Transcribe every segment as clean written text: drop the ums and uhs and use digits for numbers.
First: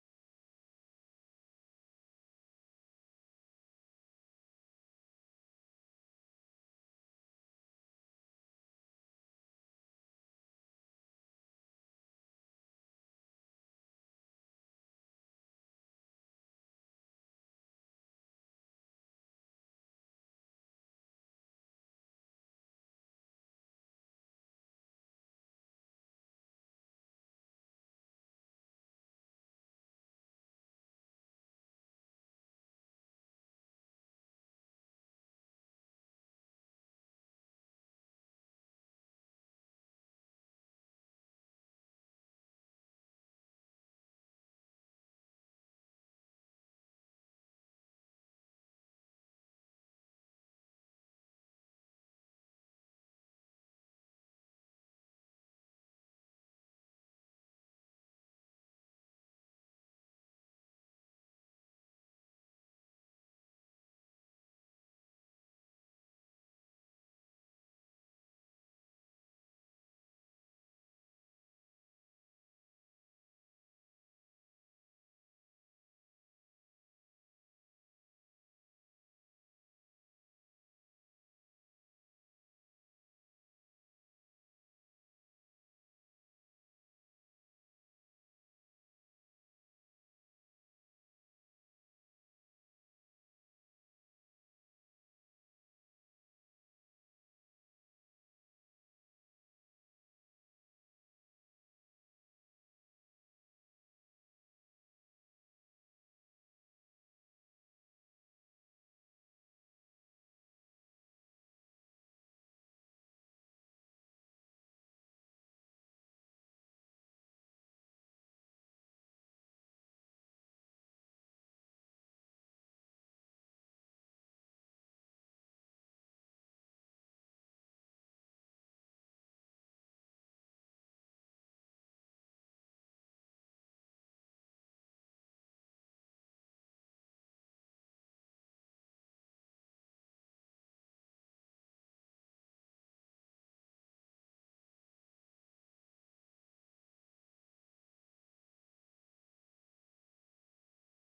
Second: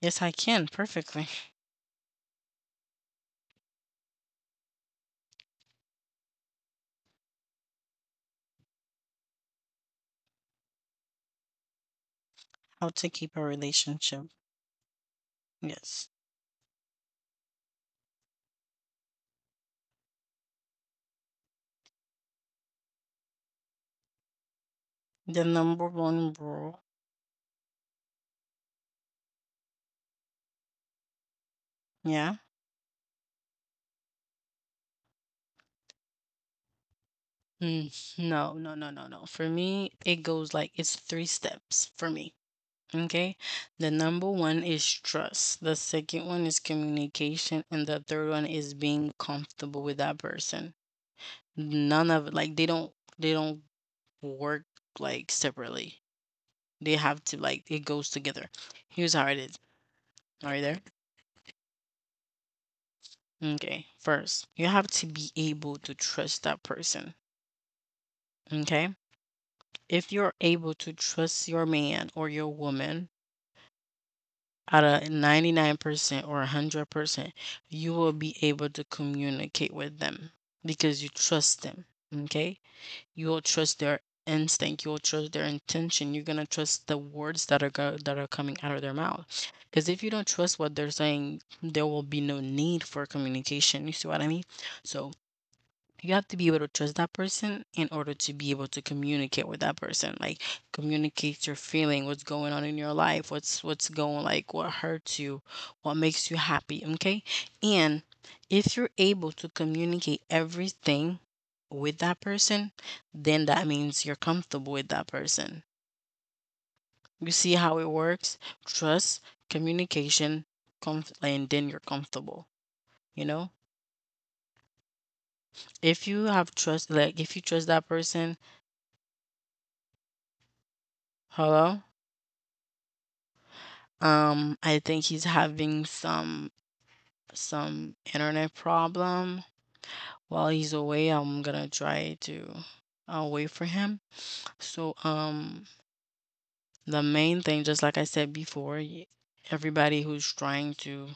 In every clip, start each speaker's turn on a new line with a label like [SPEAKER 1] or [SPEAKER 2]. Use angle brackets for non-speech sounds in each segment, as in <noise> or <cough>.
[SPEAKER 1] Yes, I can perfectly. How to keep a relationship. Yes. The number one rule. Yeah. No, no, no, no, no. For me, it goes like it's three steps for me. Okay. The number one is trust. The second one is communication. And the third one is being comfortable with that person. None of it, like they don't work like separately. They have to like, it goes together. Here's how it is. Are you there? Okay, first, you have to be able to trust that person. Okay? If you're able to trust your man or your woman at a 99% or 100%, you will be able to communicate with them because you trust them. Okay? You will trust their instinct, you will trust their intention, you're going to trust the words that that are coming out of their mouth. Because if you don't trust what they're saying, there will be no need for communication. You see what I mean? So, you have to be able to trust that person in order to be able to communicate with that person, like communicate your feeling, what's going on in your life, what's going like what hurts you, what makes you happy. Okay. And if you're able to communicate everything with that person, then that means you're comfortable with that person. You see how it works? Trust, communication, and then you're comfortable, you know, if you have trust, like if you trust that person. Hello? I think he's having some internet problem. While he's away, I'm gonna try to wait for him. So, the main thing, just like I said before, everybody who's trying to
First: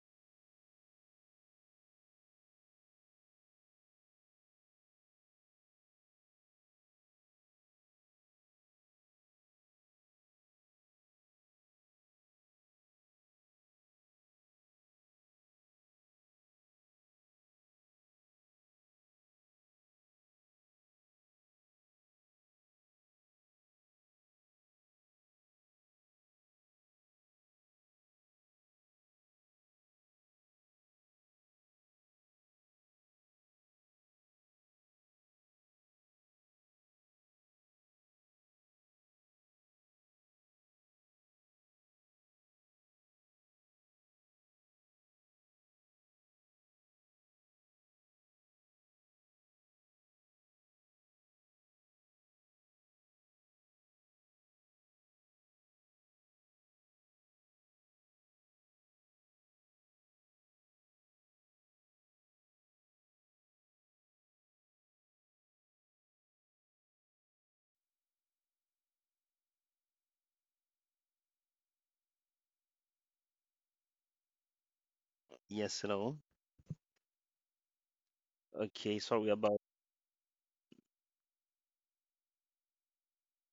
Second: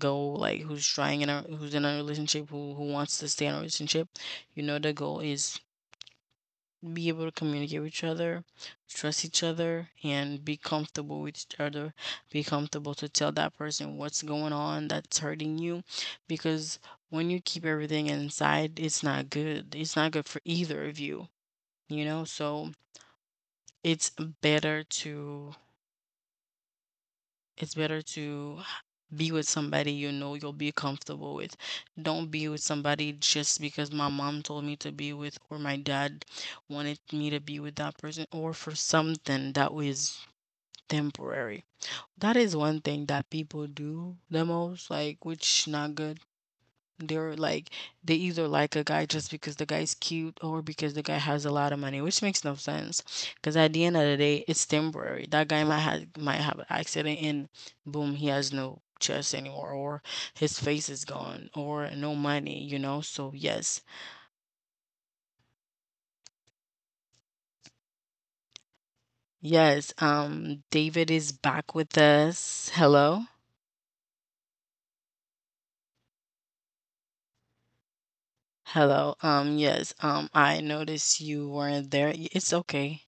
[SPEAKER 1] go, like who's trying in a who's in a relationship, who wants to stay in a relationship, you know, the goal is be able to communicate with each other, trust each other, and be comfortable with each other. Be comfortable to tell that person what's going on that's hurting you, because when you keep everything inside, it's not good. It's not good for either of you, you know? So it's better to It's better to be with somebody you know you'll be comfortable with. Don't be with somebody just because my mom told me to be with, or my dad wanted me to be with that person, or for something that was temporary. That is one thing that people do the most, like, which not good. They're like they either like a guy just because the guy's cute or because the guy has a lot of money, which makes no sense. Because at the end of the day, it's temporary. That guy might have an accident and boom, he has no chest anymore, or his face is gone, or no money. You know. So yes, yes. David is back with us. Hello,
[SPEAKER 2] Yes, hello. Okay, sorry
[SPEAKER 1] hello.
[SPEAKER 2] about.
[SPEAKER 1] Yes. I noticed you weren't there. It's okay.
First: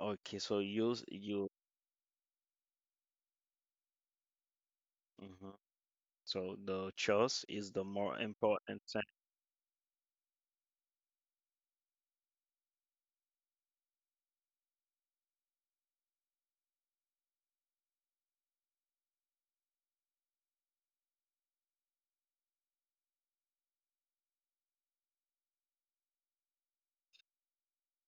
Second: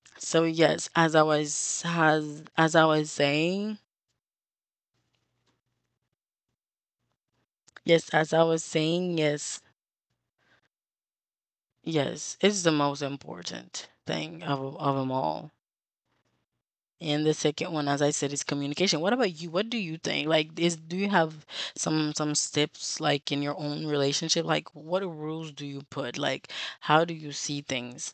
[SPEAKER 2] Okay,
[SPEAKER 1] So
[SPEAKER 2] so
[SPEAKER 1] yes,
[SPEAKER 2] use
[SPEAKER 1] as I
[SPEAKER 2] you.
[SPEAKER 1] was as as I was saying,
[SPEAKER 2] hmm So the choice is the more
[SPEAKER 1] yes, as I
[SPEAKER 2] important
[SPEAKER 1] was
[SPEAKER 2] thing.
[SPEAKER 1] saying, yes, yes, it's the most important thing of them all. And the second one, as I said, is communication. What about you? What do you think? Like, is do you have some steps like in your own relationship? Like, what rules do you put? Like, how do you see things?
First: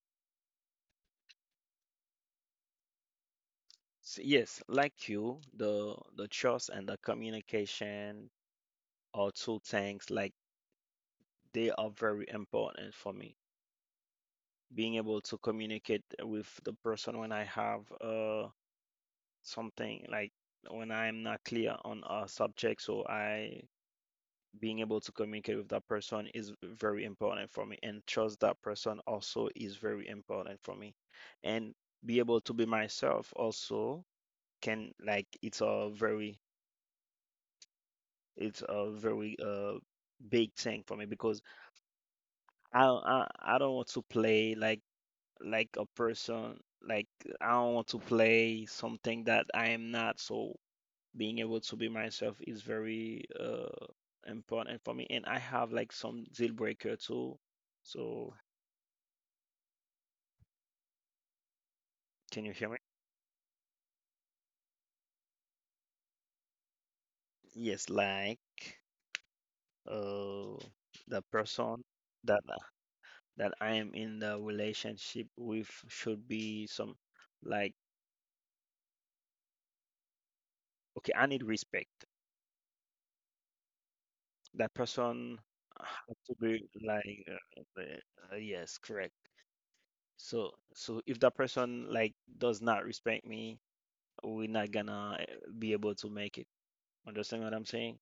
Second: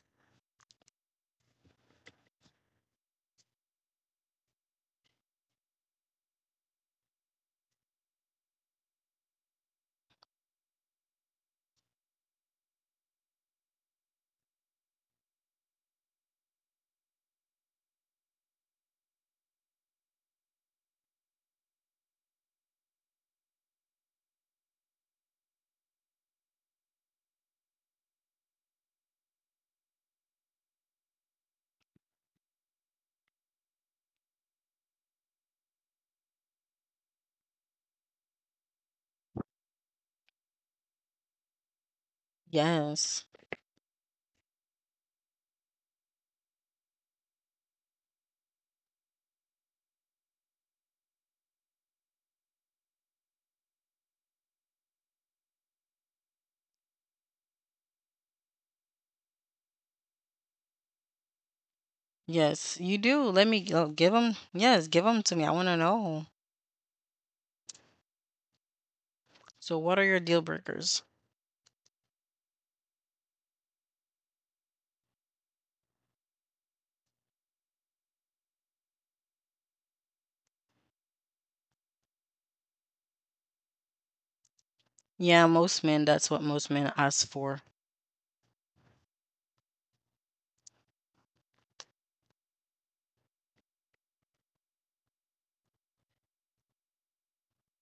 [SPEAKER 2] Yes, like you, the trust and the communication are two things like they are very important for me. Being able to communicate with the person when I have something like when I'm not clear on a subject, so I being able to communicate with that person is very important for me and trust that person also is very important for me and be able to be myself also can like it's a very it's a very uh big thing for me because I
[SPEAKER 1] Yes,
[SPEAKER 2] I, I don't want to play like a person like I don't want to play something that I am not so being able to be myself is very important for me. And I have like some deal breaker too. So can you hear
[SPEAKER 1] yes,
[SPEAKER 2] me?
[SPEAKER 1] you do. Let me give them. Yes, give them to me. I want to know.
[SPEAKER 2] Yes, like uh, the
[SPEAKER 1] So, what are
[SPEAKER 2] person
[SPEAKER 1] your deal
[SPEAKER 2] that
[SPEAKER 1] breakers?
[SPEAKER 2] that I am in the relationship with should be some like okay, I need respect. That person
[SPEAKER 1] Yeah,
[SPEAKER 2] has
[SPEAKER 1] most
[SPEAKER 2] to
[SPEAKER 1] men. That's
[SPEAKER 2] be
[SPEAKER 1] what most
[SPEAKER 2] like
[SPEAKER 1] men ask
[SPEAKER 2] uh,
[SPEAKER 1] for.
[SPEAKER 2] yes, correct. So if that person like does not respect me, we're not gonna be able to make it. Understand what I'm saying?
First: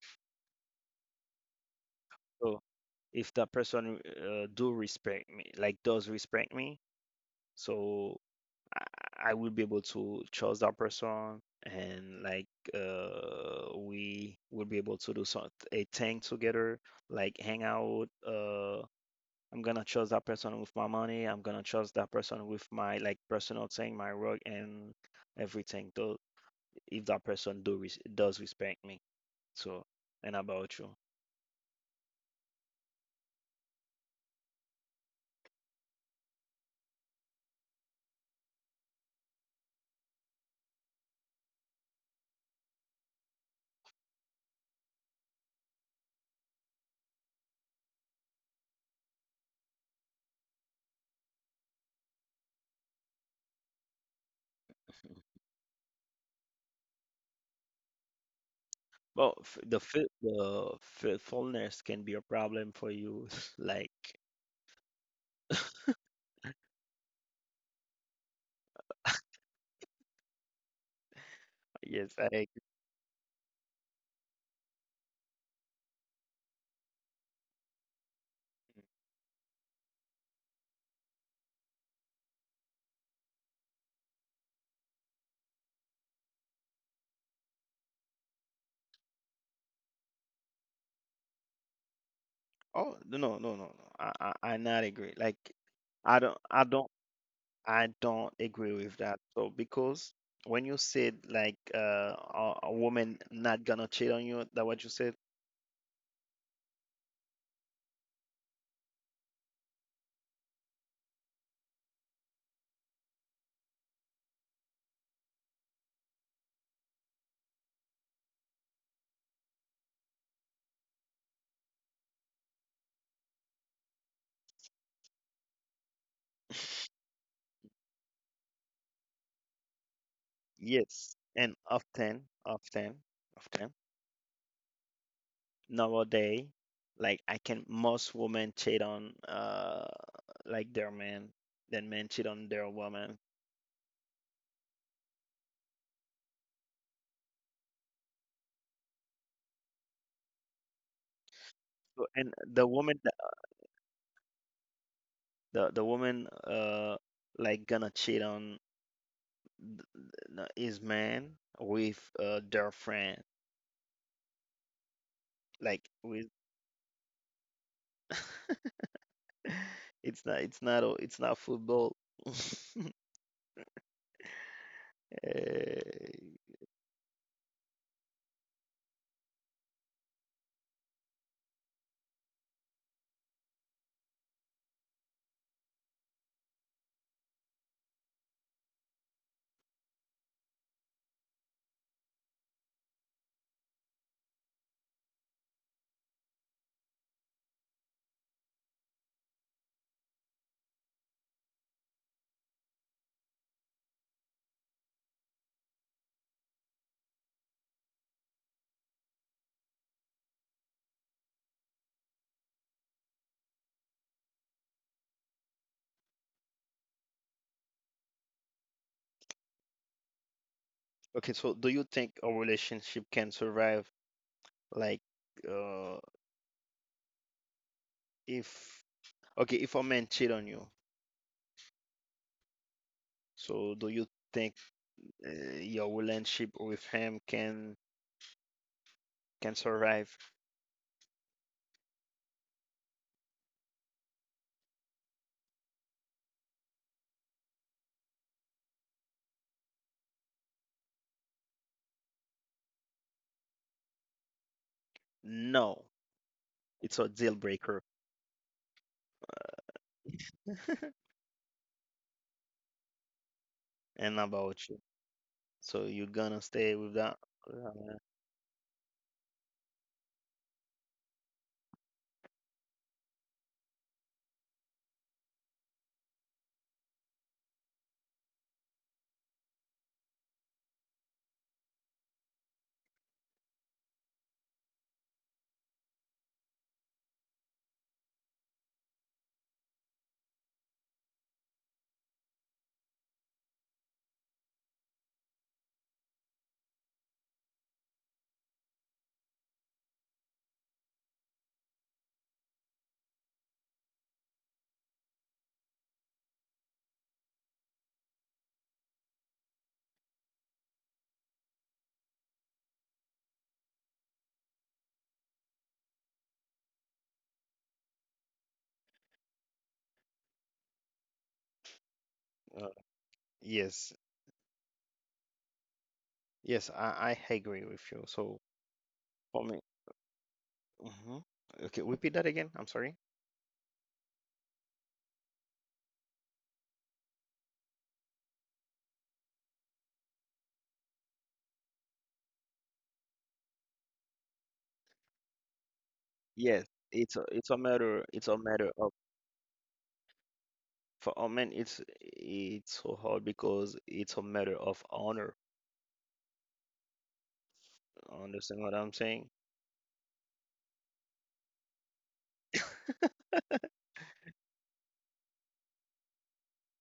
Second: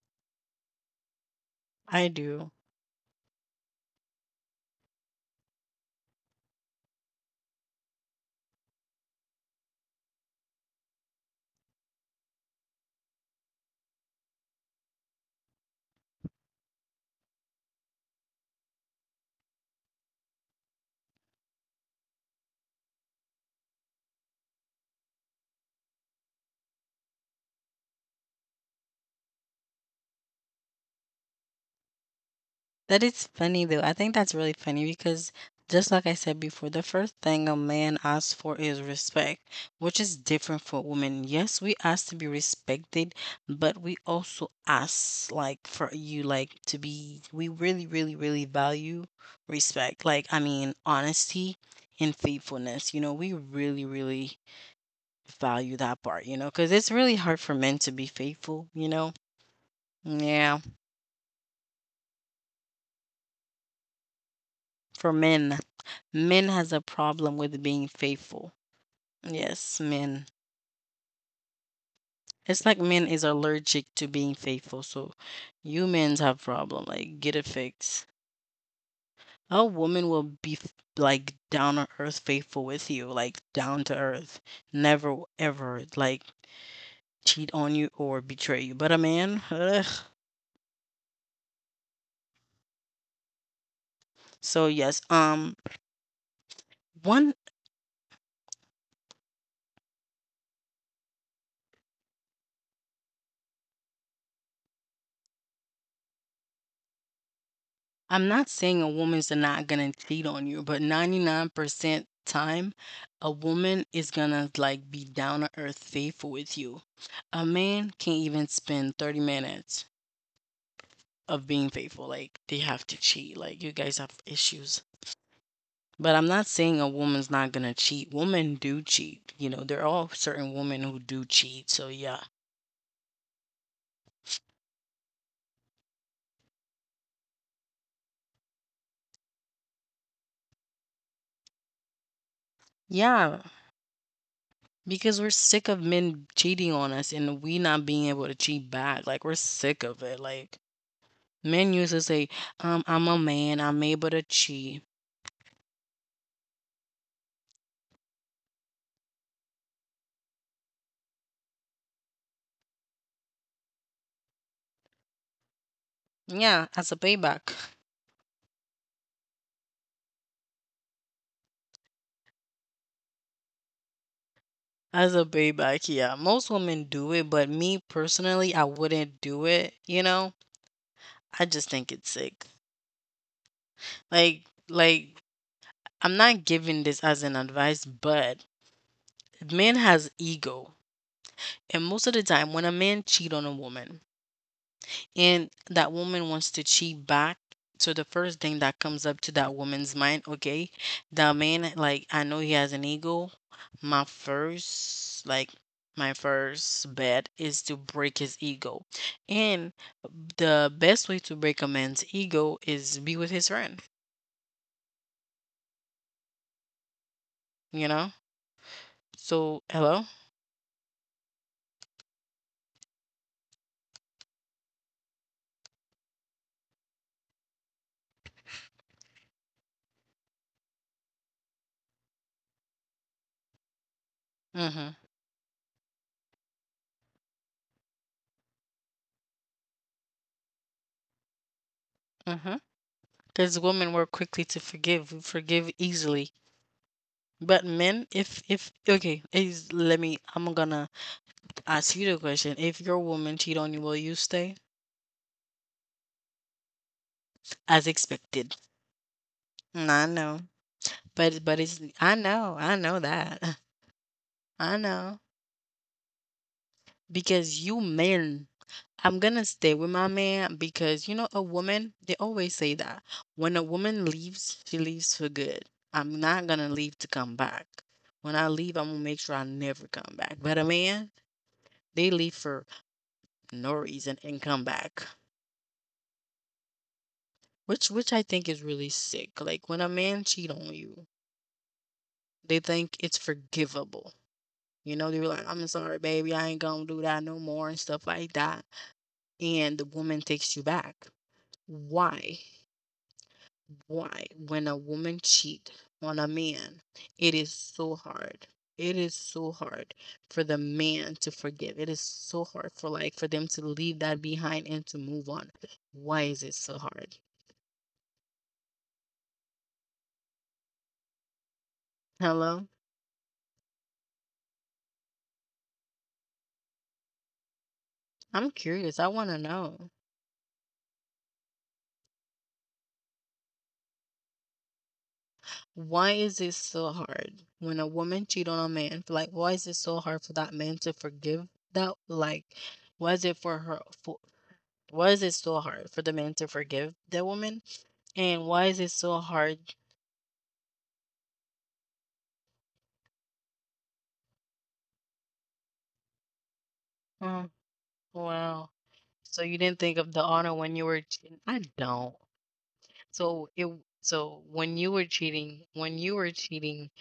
[SPEAKER 1] I do.
[SPEAKER 2] So if that person do respect me, like does respect me, so I will be able to trust that person, and like we will be able to do some a thing together, like hang out. I'm gonna trust that person with my money. I'm gonna trust that person with my like personal thing, my work, and everything. Though if that person does respect me, so and about you?
[SPEAKER 1] That is funny though. I think that's really funny because just like I said before, the first thing a man asks for is respect, which is different for women. Yes, we ask to be respected, but we also ask like for you like to be we really, really, really value respect. Like I mean honesty and faithfulness. You know, we really, really value that part, you know, because it's really hard for men to be faithful, you know?
[SPEAKER 2] Well, f- the
[SPEAKER 1] Yeah.
[SPEAKER 2] fi- the faithfulness can be a problem for you. <laughs> Like,
[SPEAKER 1] For men, men
[SPEAKER 2] <laughs>
[SPEAKER 1] has a problem with being faithful. Yes, men. It's
[SPEAKER 2] yes,
[SPEAKER 1] like
[SPEAKER 2] I agree.
[SPEAKER 1] men is allergic to being faithful. So you men have problem. Like get it fixed. A woman will be like down to earth faithful with you, like down to earth. Never ever like cheat on you or betray you. But a man, ugh.
[SPEAKER 2] Oh, no, no, no, no, no. I not agree. Like, I don't,
[SPEAKER 1] So
[SPEAKER 2] I
[SPEAKER 1] yes,
[SPEAKER 2] don't, I don't agree with
[SPEAKER 1] one.
[SPEAKER 2] that. So because when you said like a woman not gonna cheat on you, that what you said?
[SPEAKER 1] I'm not saying a woman's not gonna cheat on you, but 99% time, a woman is gonna, like, be down to earth faithful with you. A man can't even spend 30 minutes of being faithful, like, they have to cheat, like, you guys have issues. But I'm not saying a woman's not gonna cheat. Women do cheat, you know, there
[SPEAKER 2] Yes,
[SPEAKER 1] are
[SPEAKER 2] and
[SPEAKER 1] certain women who do cheat, so yeah.
[SPEAKER 2] often nowadays, like I can most women cheat on like their man, then men cheat on their woman.
[SPEAKER 1] Yeah, because we're sick of men cheating on us and we not being able to cheat back, like, we're sick of it, like
[SPEAKER 2] So, and the woman
[SPEAKER 1] men
[SPEAKER 2] that
[SPEAKER 1] used to say, I'm a man, I'm able to
[SPEAKER 2] the
[SPEAKER 1] cheat.
[SPEAKER 2] woman like gonna cheat on th- his man with their friend like with
[SPEAKER 1] Yeah, as a
[SPEAKER 2] <laughs>
[SPEAKER 1] payback.
[SPEAKER 2] it's not football. <laughs> Eh,
[SPEAKER 1] As a payback, yeah. Most women do it, but me personally, I wouldn't do it, you know? I just think it's sick. Like like I'm not giving this as an advice, but man has ego. And most of the time when a man cheat on a woman, and that woman wants to cheat back. So the first thing that comes up to that woman's mind, okay, that man, like, I know he has an ego. My first, like, my first bet is to break his ego. And the best way to break a man's ego is be with his friend, you know? So, hello?
[SPEAKER 2] okay, so do you think a relationship can survive like uh if okay if a man cheat on you? So do you think
[SPEAKER 1] Mm hmm.
[SPEAKER 2] your relationship with him can survive?
[SPEAKER 1] Mm hmm. Because women were quickly to forgive, we forgive easily. But men, if, okay, is, let me, I'm gonna ask you the question: if your woman cheat on you, will you stay?
[SPEAKER 2] No, it's a deal
[SPEAKER 1] As
[SPEAKER 2] breaker
[SPEAKER 1] expected. I know,
[SPEAKER 2] <laughs>
[SPEAKER 1] but it's I know that,
[SPEAKER 2] and
[SPEAKER 1] <laughs> I
[SPEAKER 2] about you.
[SPEAKER 1] know
[SPEAKER 2] So you're gonna stay with that.
[SPEAKER 1] because you
[SPEAKER 2] Uh,
[SPEAKER 1] men. I'm gonna stay with my man because you know a woman. They always say that when a woman leaves, she leaves for good. I'm not gonna leave to come back. When I leave, I'm gonna make sure I never come back. But a man, they leave for no reason and come back, which I think is really sick. Like when a man cheat on you, they think it's forgivable. You know, they were like, I'm sorry, baby, I ain't gonna do that no more and stuff like that. And the woman takes you back. Why? Why? When a woman cheat on a man, it is so hard. It is so hard for the man to forgive. It is so hard for like for them to leave that behind and to move on. Why is it so hard? Hello?
[SPEAKER 2] uh, yes, yes, I agree with you. So
[SPEAKER 1] I'm curious. I wanna
[SPEAKER 2] for me,
[SPEAKER 1] know.
[SPEAKER 2] hmm okay, repeat that again. I'm sorry.
[SPEAKER 1] Why is it so hard when a woman cheat on a man? Like, why is it so hard for that man to forgive that? Like, why is it for her? For, why is it so hard for the man to
[SPEAKER 2] Yes,
[SPEAKER 1] forgive the woman?
[SPEAKER 2] it's
[SPEAKER 1] And
[SPEAKER 2] a
[SPEAKER 1] why is
[SPEAKER 2] matter
[SPEAKER 1] it
[SPEAKER 2] of
[SPEAKER 1] so hard?
[SPEAKER 2] for a man it's so hard because it's a matter of honor.
[SPEAKER 1] Mm, wow.
[SPEAKER 2] Understand what I'm
[SPEAKER 1] So
[SPEAKER 2] saying?
[SPEAKER 1] you didn't think of the honor when you were cheating? I don't.
[SPEAKER 2] <laughs>
[SPEAKER 1] So it. So when you were cheating, when you were cheating,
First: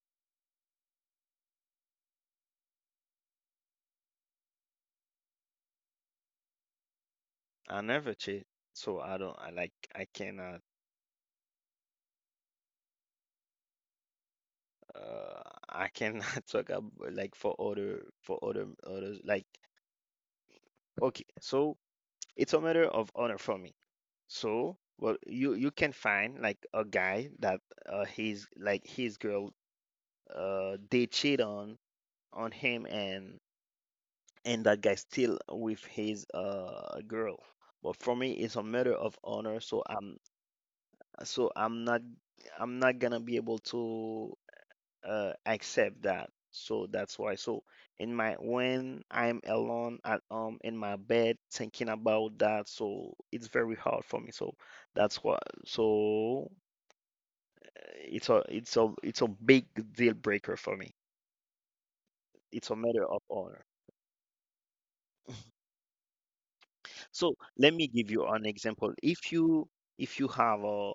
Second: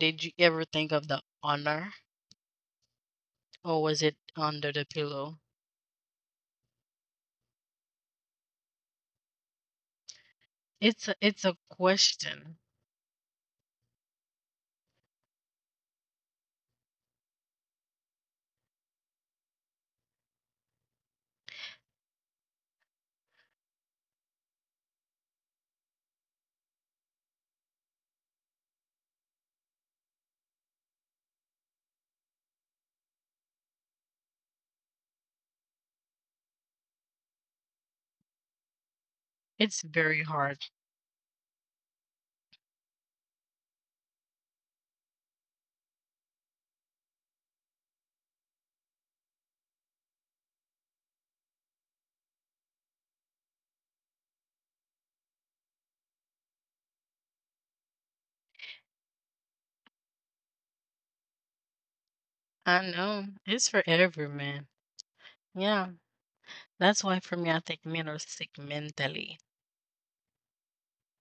[SPEAKER 1] did you ever think of the honor, or was it under the pillow?
[SPEAKER 2] I never cheat, so I don't. I like. I cannot.
[SPEAKER 1] It's a question.
[SPEAKER 2] Uh, I cannot <laughs> talk about like for other others. Like okay, so it's a matter of honor for me. So, well, you can find like a guy that his like his girl they cheat on him and that guy still with his girl. But for me, it's a matter of honor.
[SPEAKER 1] It's very hard.
[SPEAKER 2] So I'm not gonna be able to accept that. So that's why. So in my when I'm alone at home in my bed thinking about that, so it's very hard for me. So that's why. So it's a big deal breaker for me.
[SPEAKER 1] I
[SPEAKER 2] It's a matter
[SPEAKER 1] know.
[SPEAKER 2] of
[SPEAKER 1] It's for
[SPEAKER 2] honor.
[SPEAKER 1] every man. Yeah. That's why for me, I
[SPEAKER 2] So
[SPEAKER 1] think
[SPEAKER 2] let
[SPEAKER 1] men
[SPEAKER 2] me
[SPEAKER 1] are
[SPEAKER 2] give you
[SPEAKER 1] sick
[SPEAKER 2] an example.
[SPEAKER 1] mentally.
[SPEAKER 2] If you have a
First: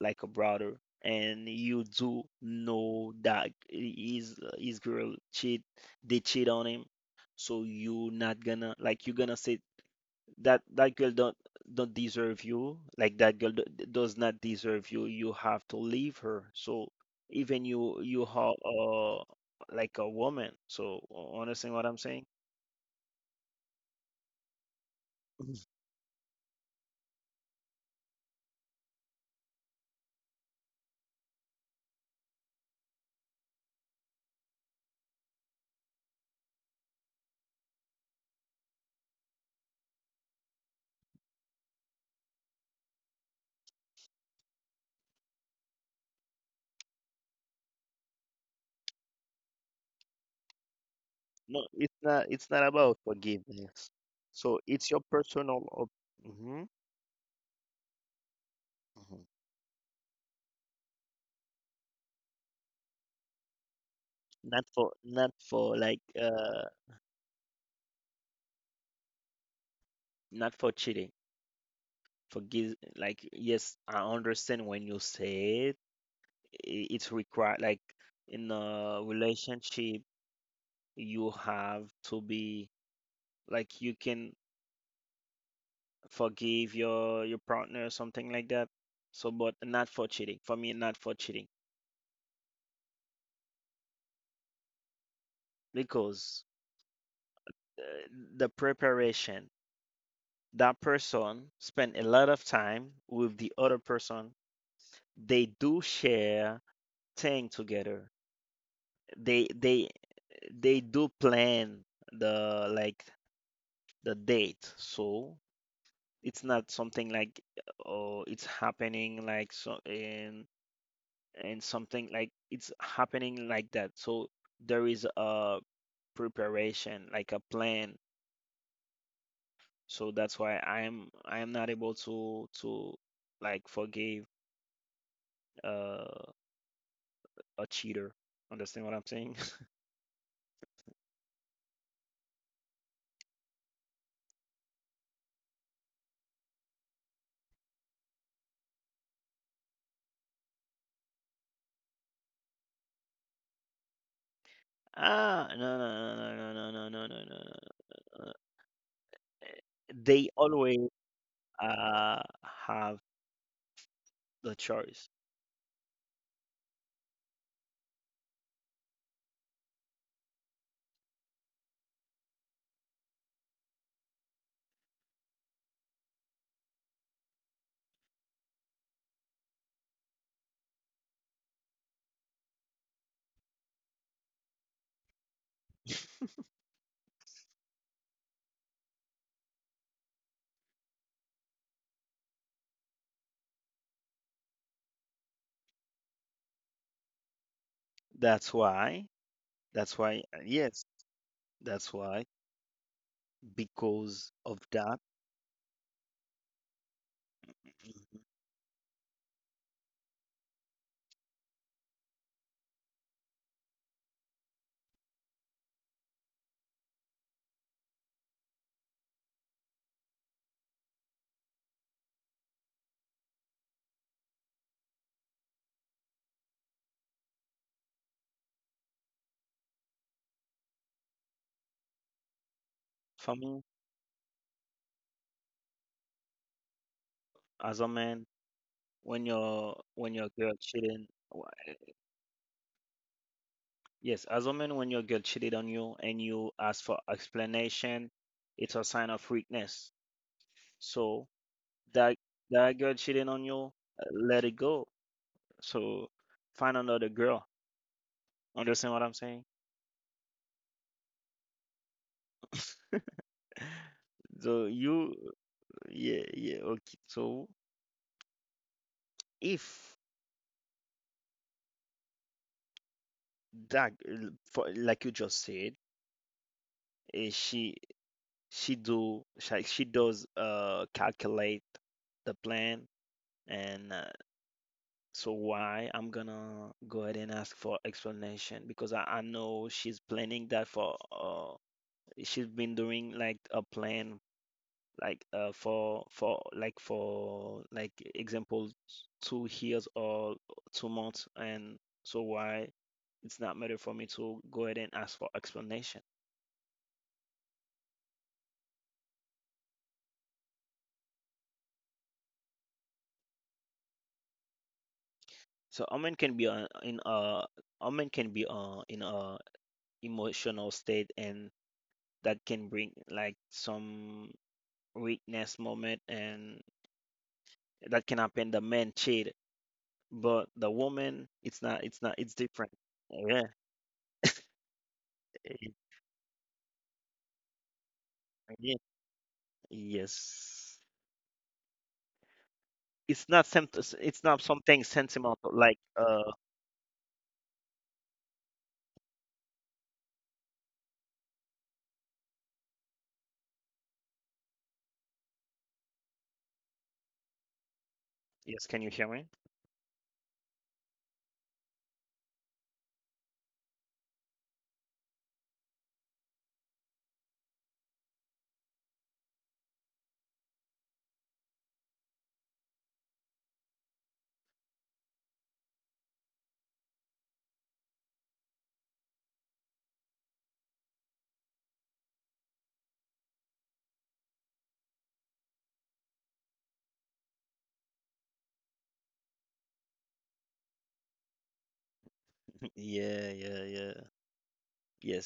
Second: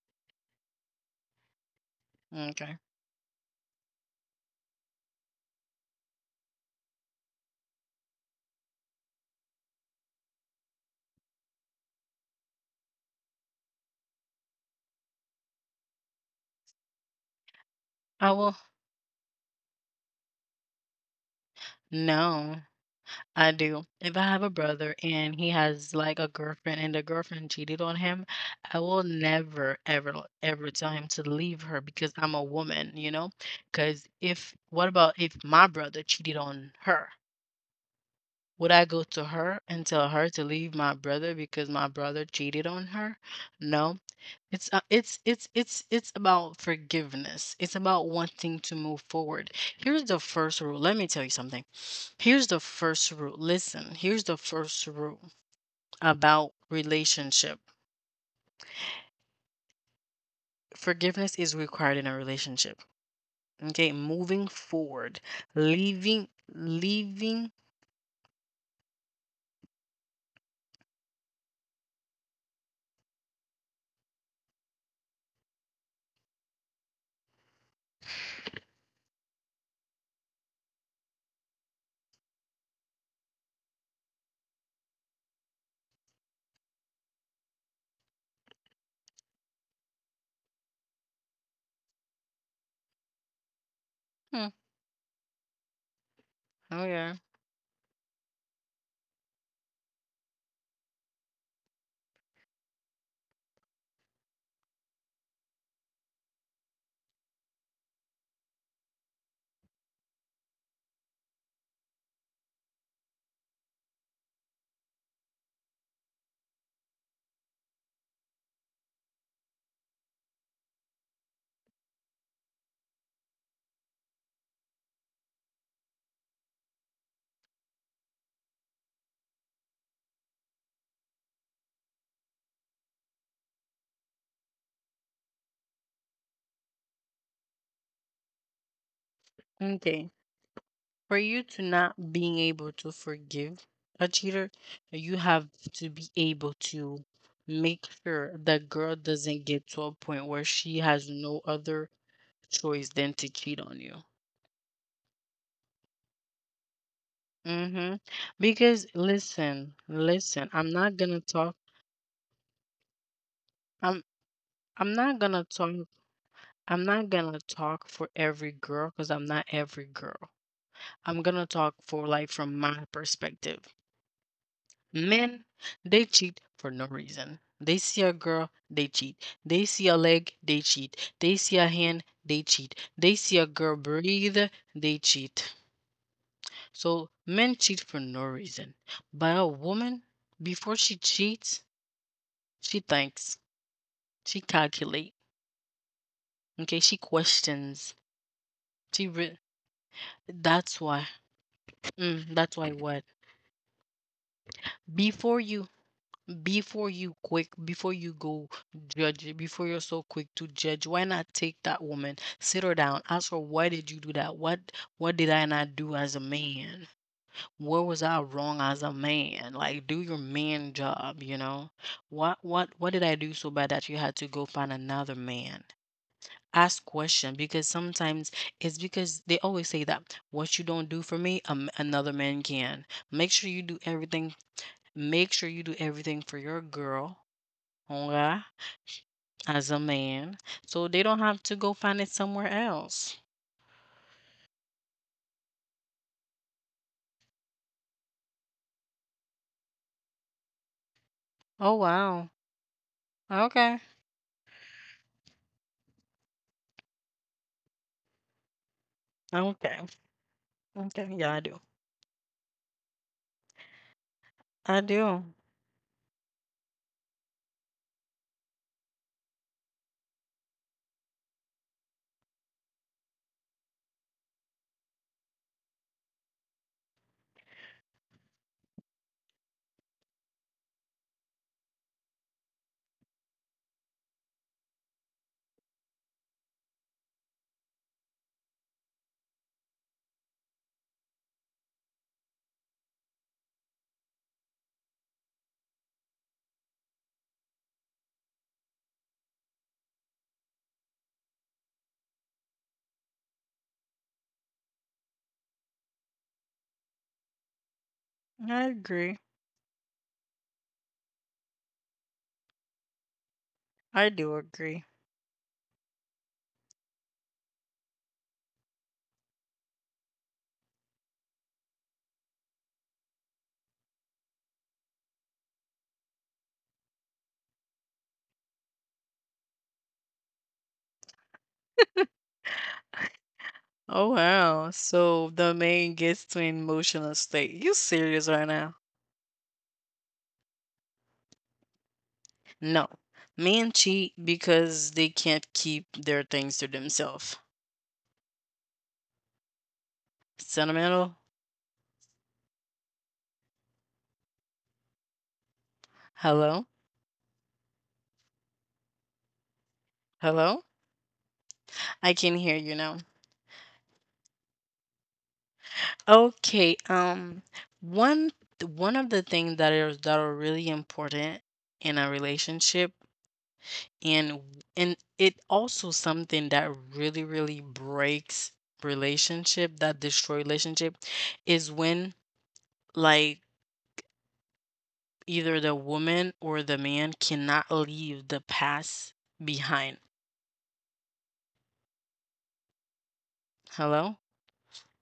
[SPEAKER 2] a brother, and you do
[SPEAKER 1] Okay.
[SPEAKER 2] know that his girl cheat, they cheat on him, so you not gonna like you gonna say that that girl don't deserve you, like that girl does not deserve you. You have to leave her. So even you
[SPEAKER 1] I
[SPEAKER 2] you
[SPEAKER 1] will.
[SPEAKER 2] are like a woman. So understand what I'm saying?
[SPEAKER 1] No, I do. If I have a brother and he
[SPEAKER 2] Mhm.
[SPEAKER 1] has like a girlfriend and the girlfriend cheated on him, I will never, ever, ever tell him to leave her because I'm a woman, you know? Because if, what about if my brother cheated on her? Would I go to her and tell her to leave my brother because my brother cheated on her? No, it's it's it's about forgiveness. It's about wanting to move forward. Here's the first rule. Let me tell you something.
[SPEAKER 2] No, it's not.
[SPEAKER 1] Here's
[SPEAKER 2] It's
[SPEAKER 1] the
[SPEAKER 2] not about
[SPEAKER 1] first rule.
[SPEAKER 2] forgiveness.
[SPEAKER 1] Listen, here's the
[SPEAKER 2] So
[SPEAKER 1] first
[SPEAKER 2] it's your
[SPEAKER 1] rule
[SPEAKER 2] personal.
[SPEAKER 1] about
[SPEAKER 2] Mhm.
[SPEAKER 1] relationship. Forgiveness is required in a relationship. Okay, moving forward,
[SPEAKER 2] Not for like
[SPEAKER 1] leaving leaving.
[SPEAKER 2] not for cheating for giz like yes I understand when you say it it's required like in a relationship you have to be like you can forgive your partner or something like that so but not for cheating for me not for cheating
[SPEAKER 1] Hmm,
[SPEAKER 2] because
[SPEAKER 1] oh yeah.
[SPEAKER 2] uh, the preparation that person spent a lot of time with the other person they do share thing together they they they do plan the like the date so it's not something like oh it's happening like so in and something like it's happening like that so there is a preparation like a plan so that's why I am not able to like forgive uh, a cheater understand what I'm saying
[SPEAKER 1] Okay. For you to not being able to forgive a cheater, you have to be able to make sure that girl doesn't get to a point where she has no other choice than to cheat on you.
[SPEAKER 2] <laughs> ah, no, no, no, no, no, no, no, no, no, no,
[SPEAKER 1] Mm-hmm.
[SPEAKER 2] no, no,
[SPEAKER 1] Because listen,
[SPEAKER 2] They
[SPEAKER 1] listen, I'm not
[SPEAKER 2] always
[SPEAKER 1] gonna talk.
[SPEAKER 2] uh, have
[SPEAKER 1] I'm
[SPEAKER 2] the
[SPEAKER 1] I'm not
[SPEAKER 2] choice.
[SPEAKER 1] gonna talk. I'm not gonna talk for every girl because I'm not every girl. I'm gonna talk for like from my perspective. Men, they cheat for no reason. They see a girl, they cheat. They see a leg, they cheat. They see a hand, they cheat. They see a girl breathe, they cheat. So men cheat for no reason. But a woman, before she cheats, she thinks, she calculates. Okay, she questions.
[SPEAKER 2] That's
[SPEAKER 1] She
[SPEAKER 2] why.
[SPEAKER 1] re-
[SPEAKER 2] That's why.
[SPEAKER 1] that's
[SPEAKER 2] Yes,
[SPEAKER 1] why.
[SPEAKER 2] that's why.
[SPEAKER 1] That's why what?
[SPEAKER 2] Because of that,
[SPEAKER 1] Before you before you quick before you
[SPEAKER 2] mhm.
[SPEAKER 1] go judge, before you're so quick to judge, why not take that woman, sit her down, ask her, "Why did you do that? What did I not do as a man? Where was I wrong as a man?" Like, do your man job, you know? What what did I do so bad that you had to go find another man? Ask question because sometimes it's because they always say that what you don't do for me, another man can. Make sure
[SPEAKER 2] For
[SPEAKER 1] you do
[SPEAKER 2] me,
[SPEAKER 1] everything. Make sure you do everything for your girl,
[SPEAKER 2] as a man,
[SPEAKER 1] hunger,
[SPEAKER 2] when your
[SPEAKER 1] as a
[SPEAKER 2] girl
[SPEAKER 1] man,
[SPEAKER 2] cheating,
[SPEAKER 1] so they don't
[SPEAKER 2] wh-
[SPEAKER 1] have to go find it somewhere else.
[SPEAKER 2] yes, as a man, when your girl cheated on you and you ask for explanation, it's a sign of weakness. So
[SPEAKER 1] Oh
[SPEAKER 2] that
[SPEAKER 1] wow.
[SPEAKER 2] that girl cheating on you,
[SPEAKER 1] Okay.
[SPEAKER 2] let it go. So find another girl. Understand what I'm saying?
[SPEAKER 1] Okay. Okay, yeah, I do.
[SPEAKER 2] <laughs> So
[SPEAKER 1] I
[SPEAKER 2] you
[SPEAKER 1] do.
[SPEAKER 2] Yeah, yeah, okay. So if that, for, like you just said, eh, she she does calculate the plan, and so why I'm gonna go ahead and ask for explanation because I know she's planning that for she's been doing like a plan like for like example 2 years or 2 months and so why it's not matter for me to go ahead and ask for explanation.
[SPEAKER 1] I agree. I do agree.
[SPEAKER 2] So Omen can be in a Omen can be in a emotional state and that can bring like some weakness moment and that can happen the man cheat but the woman it's not it's not it's different, yeah,
[SPEAKER 1] Oh wow. So the man gets to an emotional state? You serious right
[SPEAKER 2] yeah.
[SPEAKER 1] now?
[SPEAKER 2] Yes. It's
[SPEAKER 1] No.
[SPEAKER 2] not sem
[SPEAKER 1] Men
[SPEAKER 2] it's not
[SPEAKER 1] cheat
[SPEAKER 2] something
[SPEAKER 1] because
[SPEAKER 2] sentimental,
[SPEAKER 1] they
[SPEAKER 2] like,
[SPEAKER 1] can't keep their things to themselves. Sentimental? Hello?
[SPEAKER 2] yes, can you hear me?
[SPEAKER 1] Hello? I can hear you now. Okay. One one of the things that are really important in a relationship, and and it also something that really really breaks relationship, that destroy relationship, is when, like, either the woman or the man cannot leave the past behind.
[SPEAKER 2] <laughs> Yeah, yeah, yeah.
[SPEAKER 1] Hello.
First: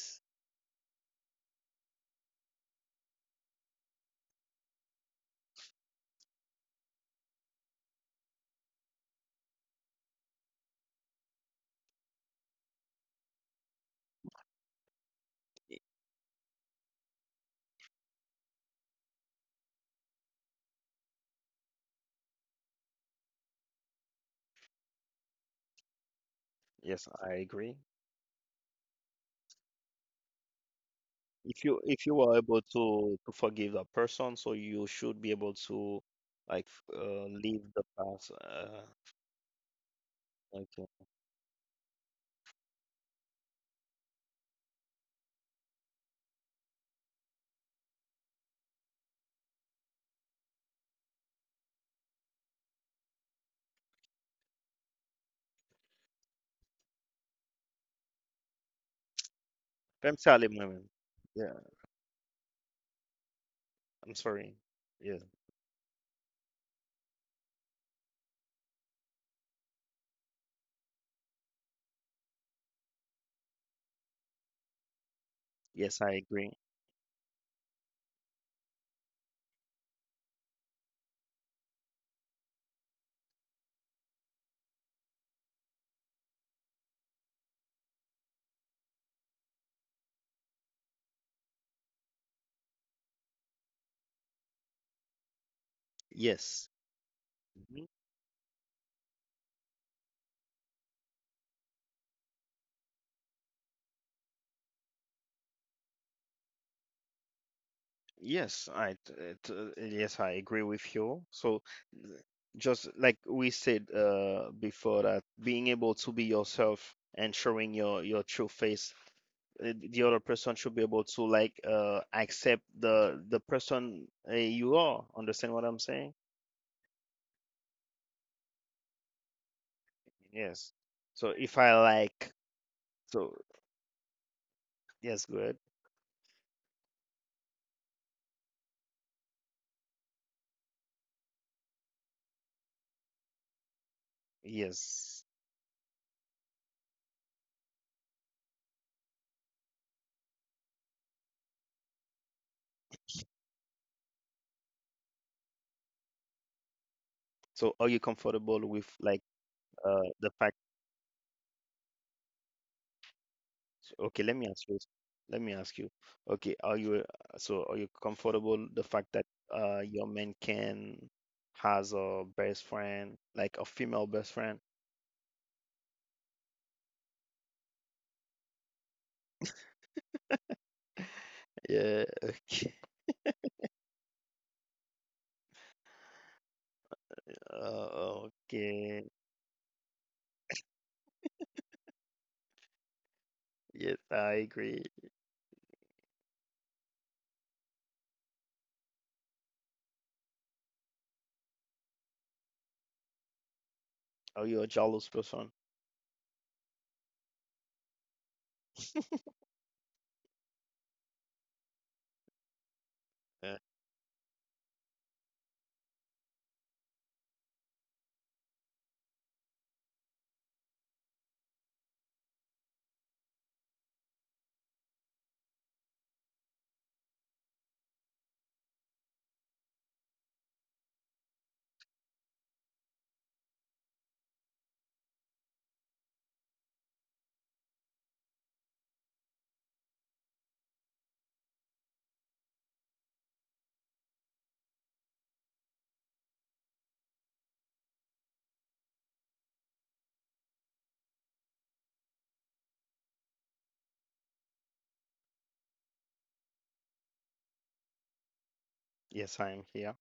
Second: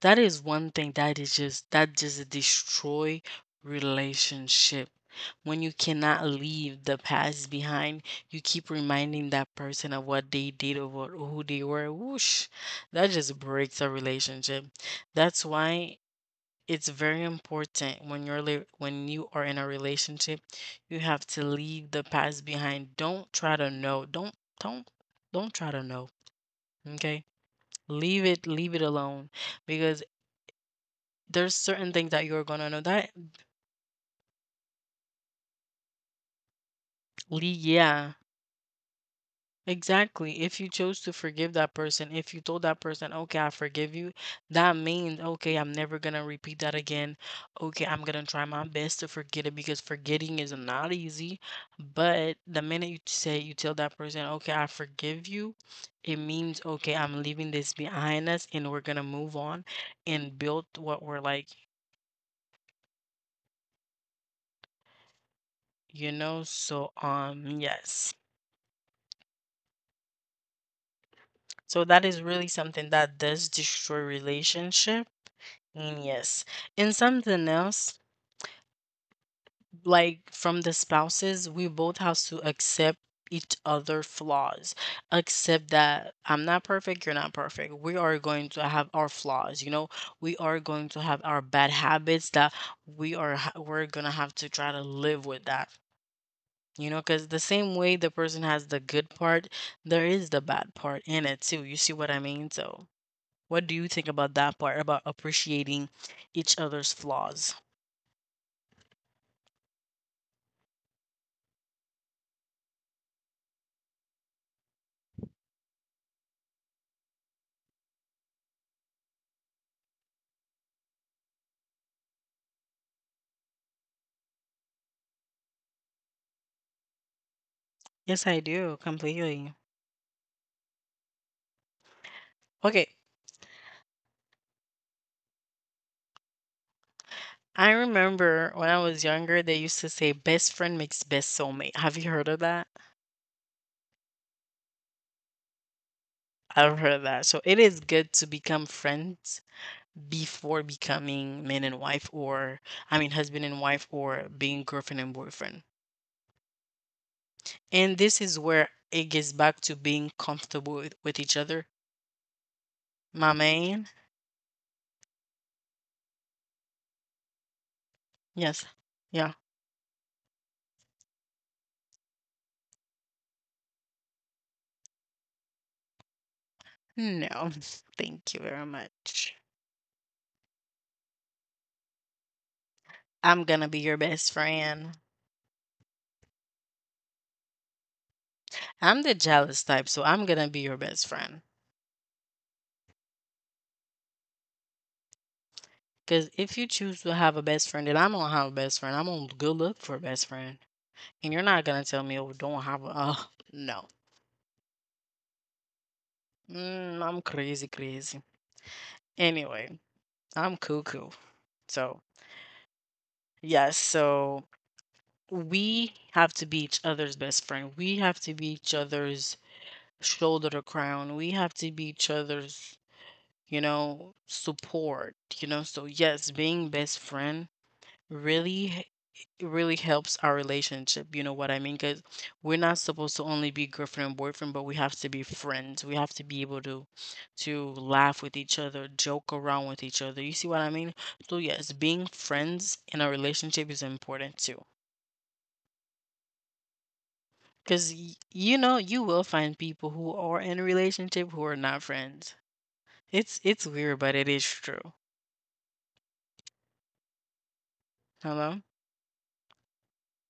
[SPEAKER 1] That is one thing that is just that just destroy relationship. When you cannot leave the past behind, you keep reminding that person of what they did or what, who they were. Whoosh, that just breaks a relationship. That's
[SPEAKER 2] Y
[SPEAKER 1] why it's very important when when you are in a relationship, you have to leave the past behind. Don't try to know. Don't don't try to know. Okay?
[SPEAKER 2] yes, I agree.
[SPEAKER 1] Leave it alone, because there's
[SPEAKER 2] If
[SPEAKER 1] certain
[SPEAKER 2] you
[SPEAKER 1] things that
[SPEAKER 2] if
[SPEAKER 1] you're
[SPEAKER 2] you are
[SPEAKER 1] gonna know
[SPEAKER 2] able
[SPEAKER 1] that
[SPEAKER 2] to forgive that person, so you should be able to, like, f
[SPEAKER 1] le
[SPEAKER 2] leave
[SPEAKER 1] yeah,
[SPEAKER 2] the past,
[SPEAKER 1] exactly. If you chose to
[SPEAKER 2] okay.
[SPEAKER 1] forgive that person, if you told that person, "Okay, I forgive you," that means, "Okay, I'm never gonna repeat that again. Okay, I'm gonna try my best to forget it," because forgetting is not easy. But the minute you say you tell that person, "Okay, I forgive you," it means, "Okay, I'm leaving this behind us and we're gonna move on and build
[SPEAKER 2] Pemsali,
[SPEAKER 1] what
[SPEAKER 2] my
[SPEAKER 1] we're
[SPEAKER 2] man.
[SPEAKER 1] like."
[SPEAKER 2] Yeah, I'm sorry. Yeah.
[SPEAKER 1] You know? So, yes. So that is really something that does destroy relationship. And
[SPEAKER 2] Yes, I
[SPEAKER 1] yes,
[SPEAKER 2] agree.
[SPEAKER 1] and something else, like, from the spouses, we both have to accept each other flaws. Accept that I'm not perfect, you're not perfect. We are going to have our flaws, you know. We are going to have our bad habits that we're gonna have to try to live with that. You
[SPEAKER 2] Yes.
[SPEAKER 1] know, because the same way the person has the good part, there is the bad part in it too. You see what I mean? So. What do you think about that part about appreciating each other's flaws?
[SPEAKER 2] Yes, yes, I agree with you. So, th- just like we said before, that being able to be yourself and showing your true face, the other person should be able to like accept the person you are. Understand what I'm saying?
[SPEAKER 1] Yes, I do completely.
[SPEAKER 2] Yes. So if I like,
[SPEAKER 1] Okay,
[SPEAKER 2] so yes, good.
[SPEAKER 1] I remember when I was younger, they used to say best friend makes best soulmate. Have you heard of that?
[SPEAKER 2] Yes.
[SPEAKER 1] I've heard of that. So it is good to become friends before becoming man and wife, or I mean, husband and wife, or being girlfriend and boyfriend.
[SPEAKER 2] So
[SPEAKER 1] And
[SPEAKER 2] are
[SPEAKER 1] this
[SPEAKER 2] you
[SPEAKER 1] is where
[SPEAKER 2] comfortable
[SPEAKER 1] it
[SPEAKER 2] with
[SPEAKER 1] gets
[SPEAKER 2] like
[SPEAKER 1] back to being
[SPEAKER 2] the
[SPEAKER 1] comfortable
[SPEAKER 2] fact?
[SPEAKER 1] with each other. My man,
[SPEAKER 2] So, okay, let me ask you. Let me ask you. Okay, are you
[SPEAKER 1] yes,
[SPEAKER 2] comfortable the fact
[SPEAKER 1] yeah.
[SPEAKER 2] that your man can has a best friend, like a female best friend?
[SPEAKER 1] No, <laughs> thank you very much.
[SPEAKER 2] Yeah, okay. <laughs>
[SPEAKER 1] I'm gonna be your best friend. I'm the
[SPEAKER 2] Okay.
[SPEAKER 1] jealous type, so I'm gonna be your best friend.
[SPEAKER 2] Yes, I agree.
[SPEAKER 1] Cause if you choose to have a best friend, then I'm gonna have a best friend. I'm gonna go look for a best friend, and you're not gonna tell me, "Oh, don't have a." <laughs> Uh, no,
[SPEAKER 2] Are you a jealous person?
[SPEAKER 1] I'm crazy, crazy.
[SPEAKER 2] <laughs>
[SPEAKER 1] Anyway, I'm cuckoo. So yes,
[SPEAKER 2] Uh,
[SPEAKER 1] so we have to be each other's best friend. We have to be each other's shoulder to crown. We have to be each other's, you know, support, you know. So, yes, being best friend really h- really helps our relationship. You know what I mean? Because we're not supposed to only be girlfriend and boyfriend, but we have to be friends. We have to be able to laugh with each other, joke around with each other. You see what I mean? So, yes, being friends in a relationship is important too. Because, you know, you will find people who are in a relationship who are not friends. It's weird, but it is true. Hello?
[SPEAKER 2] yes, I am here.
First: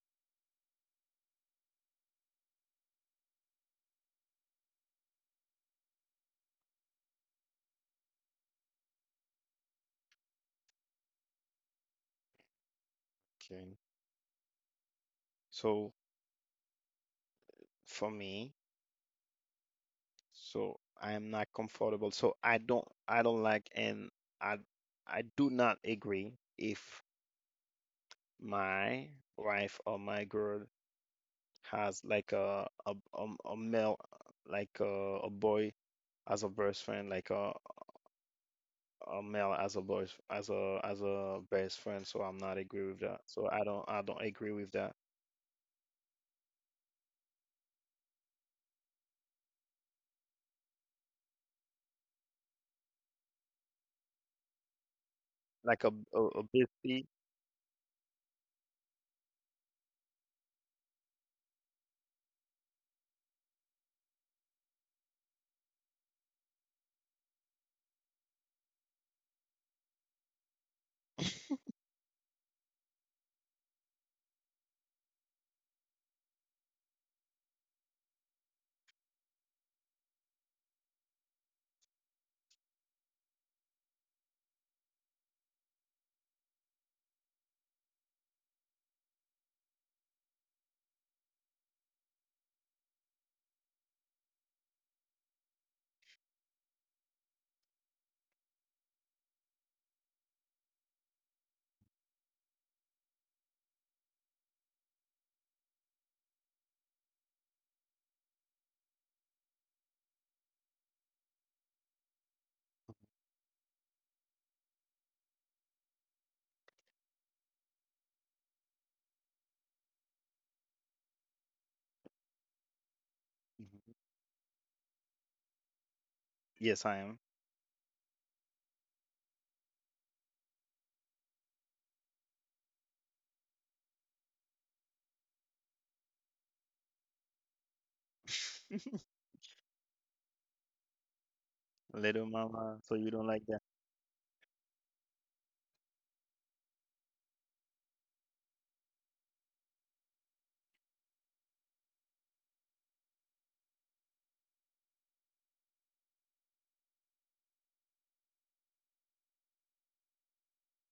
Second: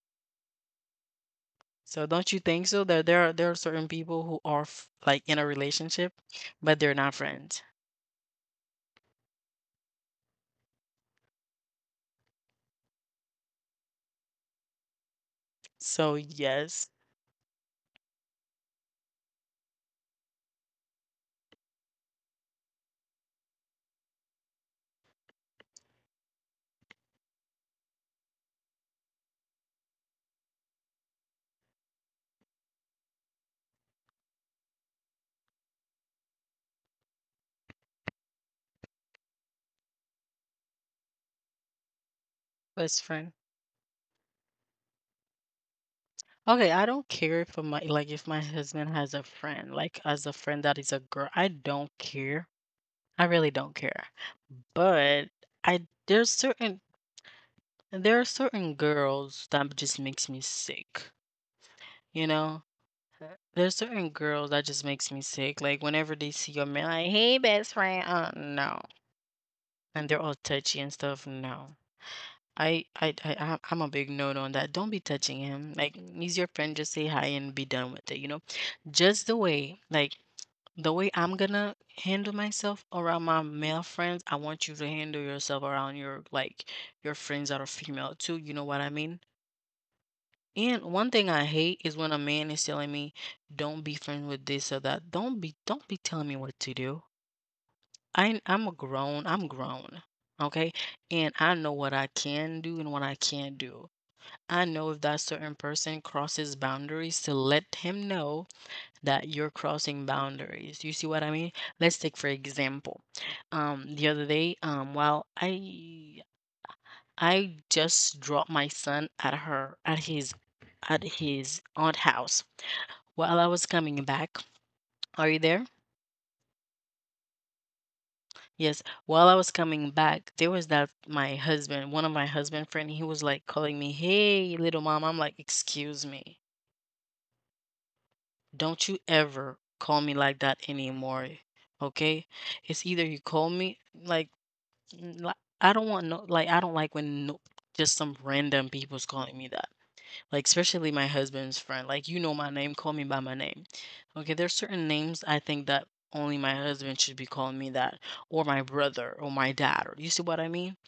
[SPEAKER 1] So don't you think so that there are certain people who are like in a relationship, but they're not friends.
[SPEAKER 2] Okay. So
[SPEAKER 1] So yes,
[SPEAKER 2] for me, so I am not comfortable. So I don't like and I I do not agree if my wife or my girl has like a male like a boy as a best friend like a male as a boy as a best friend so I'm not agree with
[SPEAKER 1] best
[SPEAKER 2] that
[SPEAKER 1] friend.
[SPEAKER 2] so I don't agree with that
[SPEAKER 1] Okay, I don't care if my, like, if my husband has a friend, like, as a friend that is a girl. I don't care. I really don't care. But I
[SPEAKER 2] like
[SPEAKER 1] there's
[SPEAKER 2] a
[SPEAKER 1] certain,
[SPEAKER 2] bestie.
[SPEAKER 1] there are certain girls that just makes me sick. You know, there's certain girls that just makes me sick. Like whenever they see your man, like, "Hey, best friend." No. And they're all touchy and stuff. No, I'm a big no no on that. Don't be touching him. Like, he's your friend. Just say hi and be done with it. You know, just the way, like, the way I'm gonna handle myself around my male friends, I want you to handle yourself around your, like, your friends that are female too. You know what I mean? And one thing I hate is when a man is telling me, "Don't be friends with this or that." Don't be telling me what to do. I I'm a grown I'm grown, okay? And I know what I can do and what I can't do. I know if that certain person crosses boundaries, to let him know that you're crossing boundaries. You see what I mean? Let's take for example. The other day, while I just dropped my son at her at his aunt house. While I was
[SPEAKER 2] Mhm.
[SPEAKER 1] coming back, are you there?
[SPEAKER 2] Yes, I am.
[SPEAKER 1] Yes, while I was coming back, there was that, my husband, one of my husband friend, he was like calling me, "Hey, little mom." I'm like, "Excuse me. Don't
[SPEAKER 2] <laughs>
[SPEAKER 1] you ever call me like that anymore."
[SPEAKER 2] Little
[SPEAKER 1] Okay?
[SPEAKER 2] mama, so
[SPEAKER 1] It's
[SPEAKER 2] you
[SPEAKER 1] either
[SPEAKER 2] don't
[SPEAKER 1] you
[SPEAKER 2] like that.
[SPEAKER 1] call me like n- li- I don't want no, like, I don't like when, no, just some random people's calling me that. Like, especially my husband's friend. Like, you know my name, call me by my name. Okay, there's certain names I think that only my husband should be calling me that, or my brother or my dad. Or, you see what I mean?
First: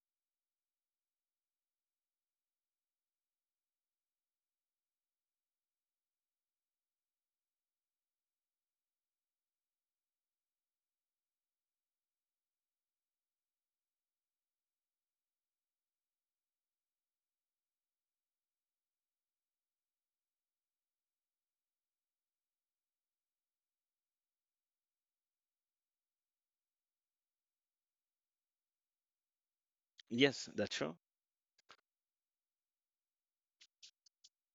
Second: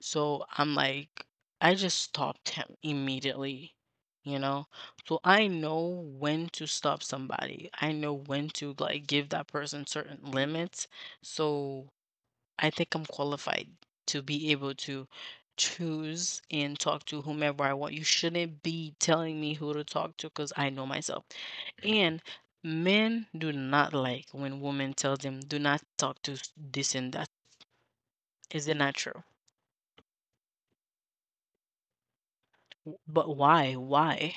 [SPEAKER 1] So I'm like, I just stopped him immediately, you know? So I know when to stop somebody. I know when to, like, give that person certain limits. So I think I'm qualified to be able to choose and talk to whomever I want. You shouldn't be telling me who to talk to because I know myself. And men do not like when women tell them, do not talk to this and that. Is it not true?
[SPEAKER 2] Yes, that's true.
[SPEAKER 1] But why? Why?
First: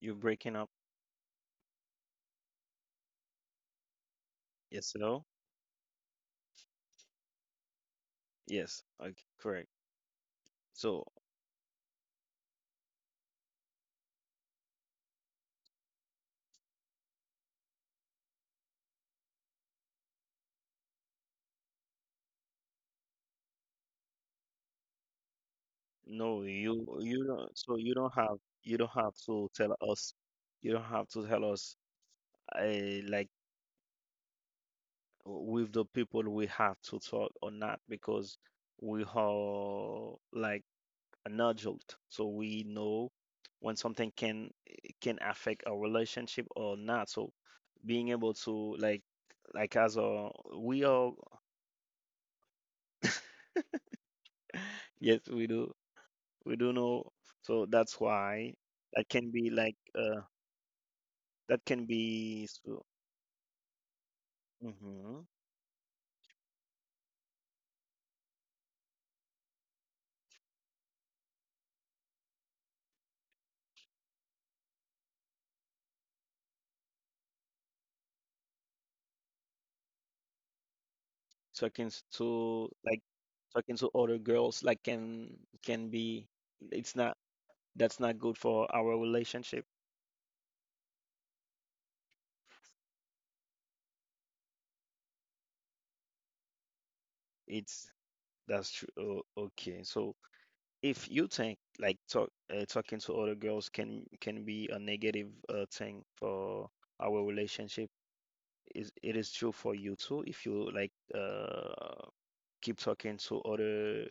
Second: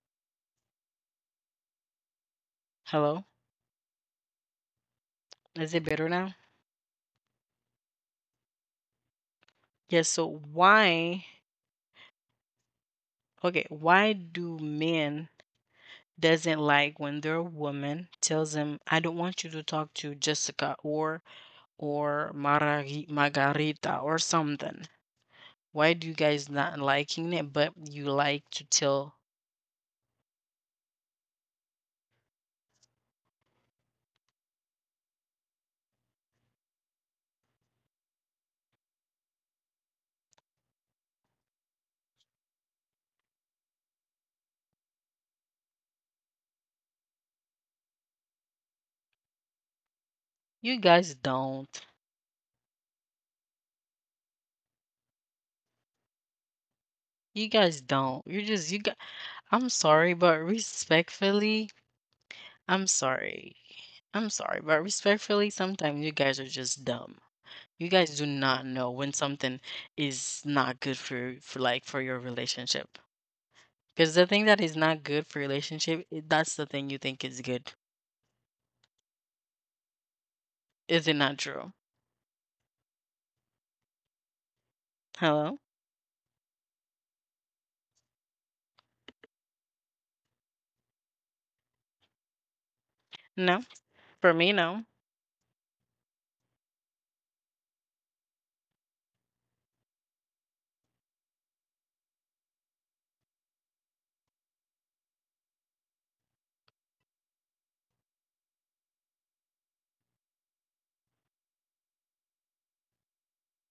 [SPEAKER 2] You're breaking up.
[SPEAKER 1] Hello?
[SPEAKER 2] Yes, hello.
[SPEAKER 1] Is it better now?
[SPEAKER 2] Yes, okay, correct.
[SPEAKER 1] Yes, so
[SPEAKER 2] So
[SPEAKER 1] why, okay, why do men doesn't like when their woman tells them, "I don't want you to talk to Jessica or Marari, Margarita or something."
[SPEAKER 2] no,
[SPEAKER 1] Why do you guys
[SPEAKER 2] you
[SPEAKER 1] not
[SPEAKER 2] don't. So
[SPEAKER 1] liking it, but you
[SPEAKER 2] you don't
[SPEAKER 1] like
[SPEAKER 2] have
[SPEAKER 1] to
[SPEAKER 2] to
[SPEAKER 1] tell,
[SPEAKER 2] tell us. You don't have to tell us like with the people we have to talk or not because we are like an adult, so we know when something can affect our relationship or not. So being able to like as a we are,
[SPEAKER 1] you guys don't.
[SPEAKER 2] yes, we do know. So that's
[SPEAKER 1] You
[SPEAKER 2] why
[SPEAKER 1] guys
[SPEAKER 2] that
[SPEAKER 1] don't.
[SPEAKER 2] can
[SPEAKER 1] You
[SPEAKER 2] be
[SPEAKER 1] just you
[SPEAKER 2] like
[SPEAKER 1] got,
[SPEAKER 2] uh
[SPEAKER 1] I'm sorry, but
[SPEAKER 2] that can be.
[SPEAKER 1] respectfully, I'm sorry.
[SPEAKER 2] Mhm.
[SPEAKER 1] I'm sorry, but respectfully, sometimes you guys are just dumb. You guys do not know when something is not good for your relationship. Because the thing that is not good for relationship, that's the thing you think is good.
[SPEAKER 2] Talking s-
[SPEAKER 1] Is
[SPEAKER 2] to
[SPEAKER 1] it not
[SPEAKER 2] like
[SPEAKER 1] true?
[SPEAKER 2] talking to other girls like can be, it's
[SPEAKER 1] Hello?
[SPEAKER 2] not that's not good for our relationship.
[SPEAKER 1] No? For me, no.
[SPEAKER 2] It's That's true. Oh, okay. So if you think like talking to other girls can be a negative thing for our relationship, is it is true for you too if you like uh keep talking to other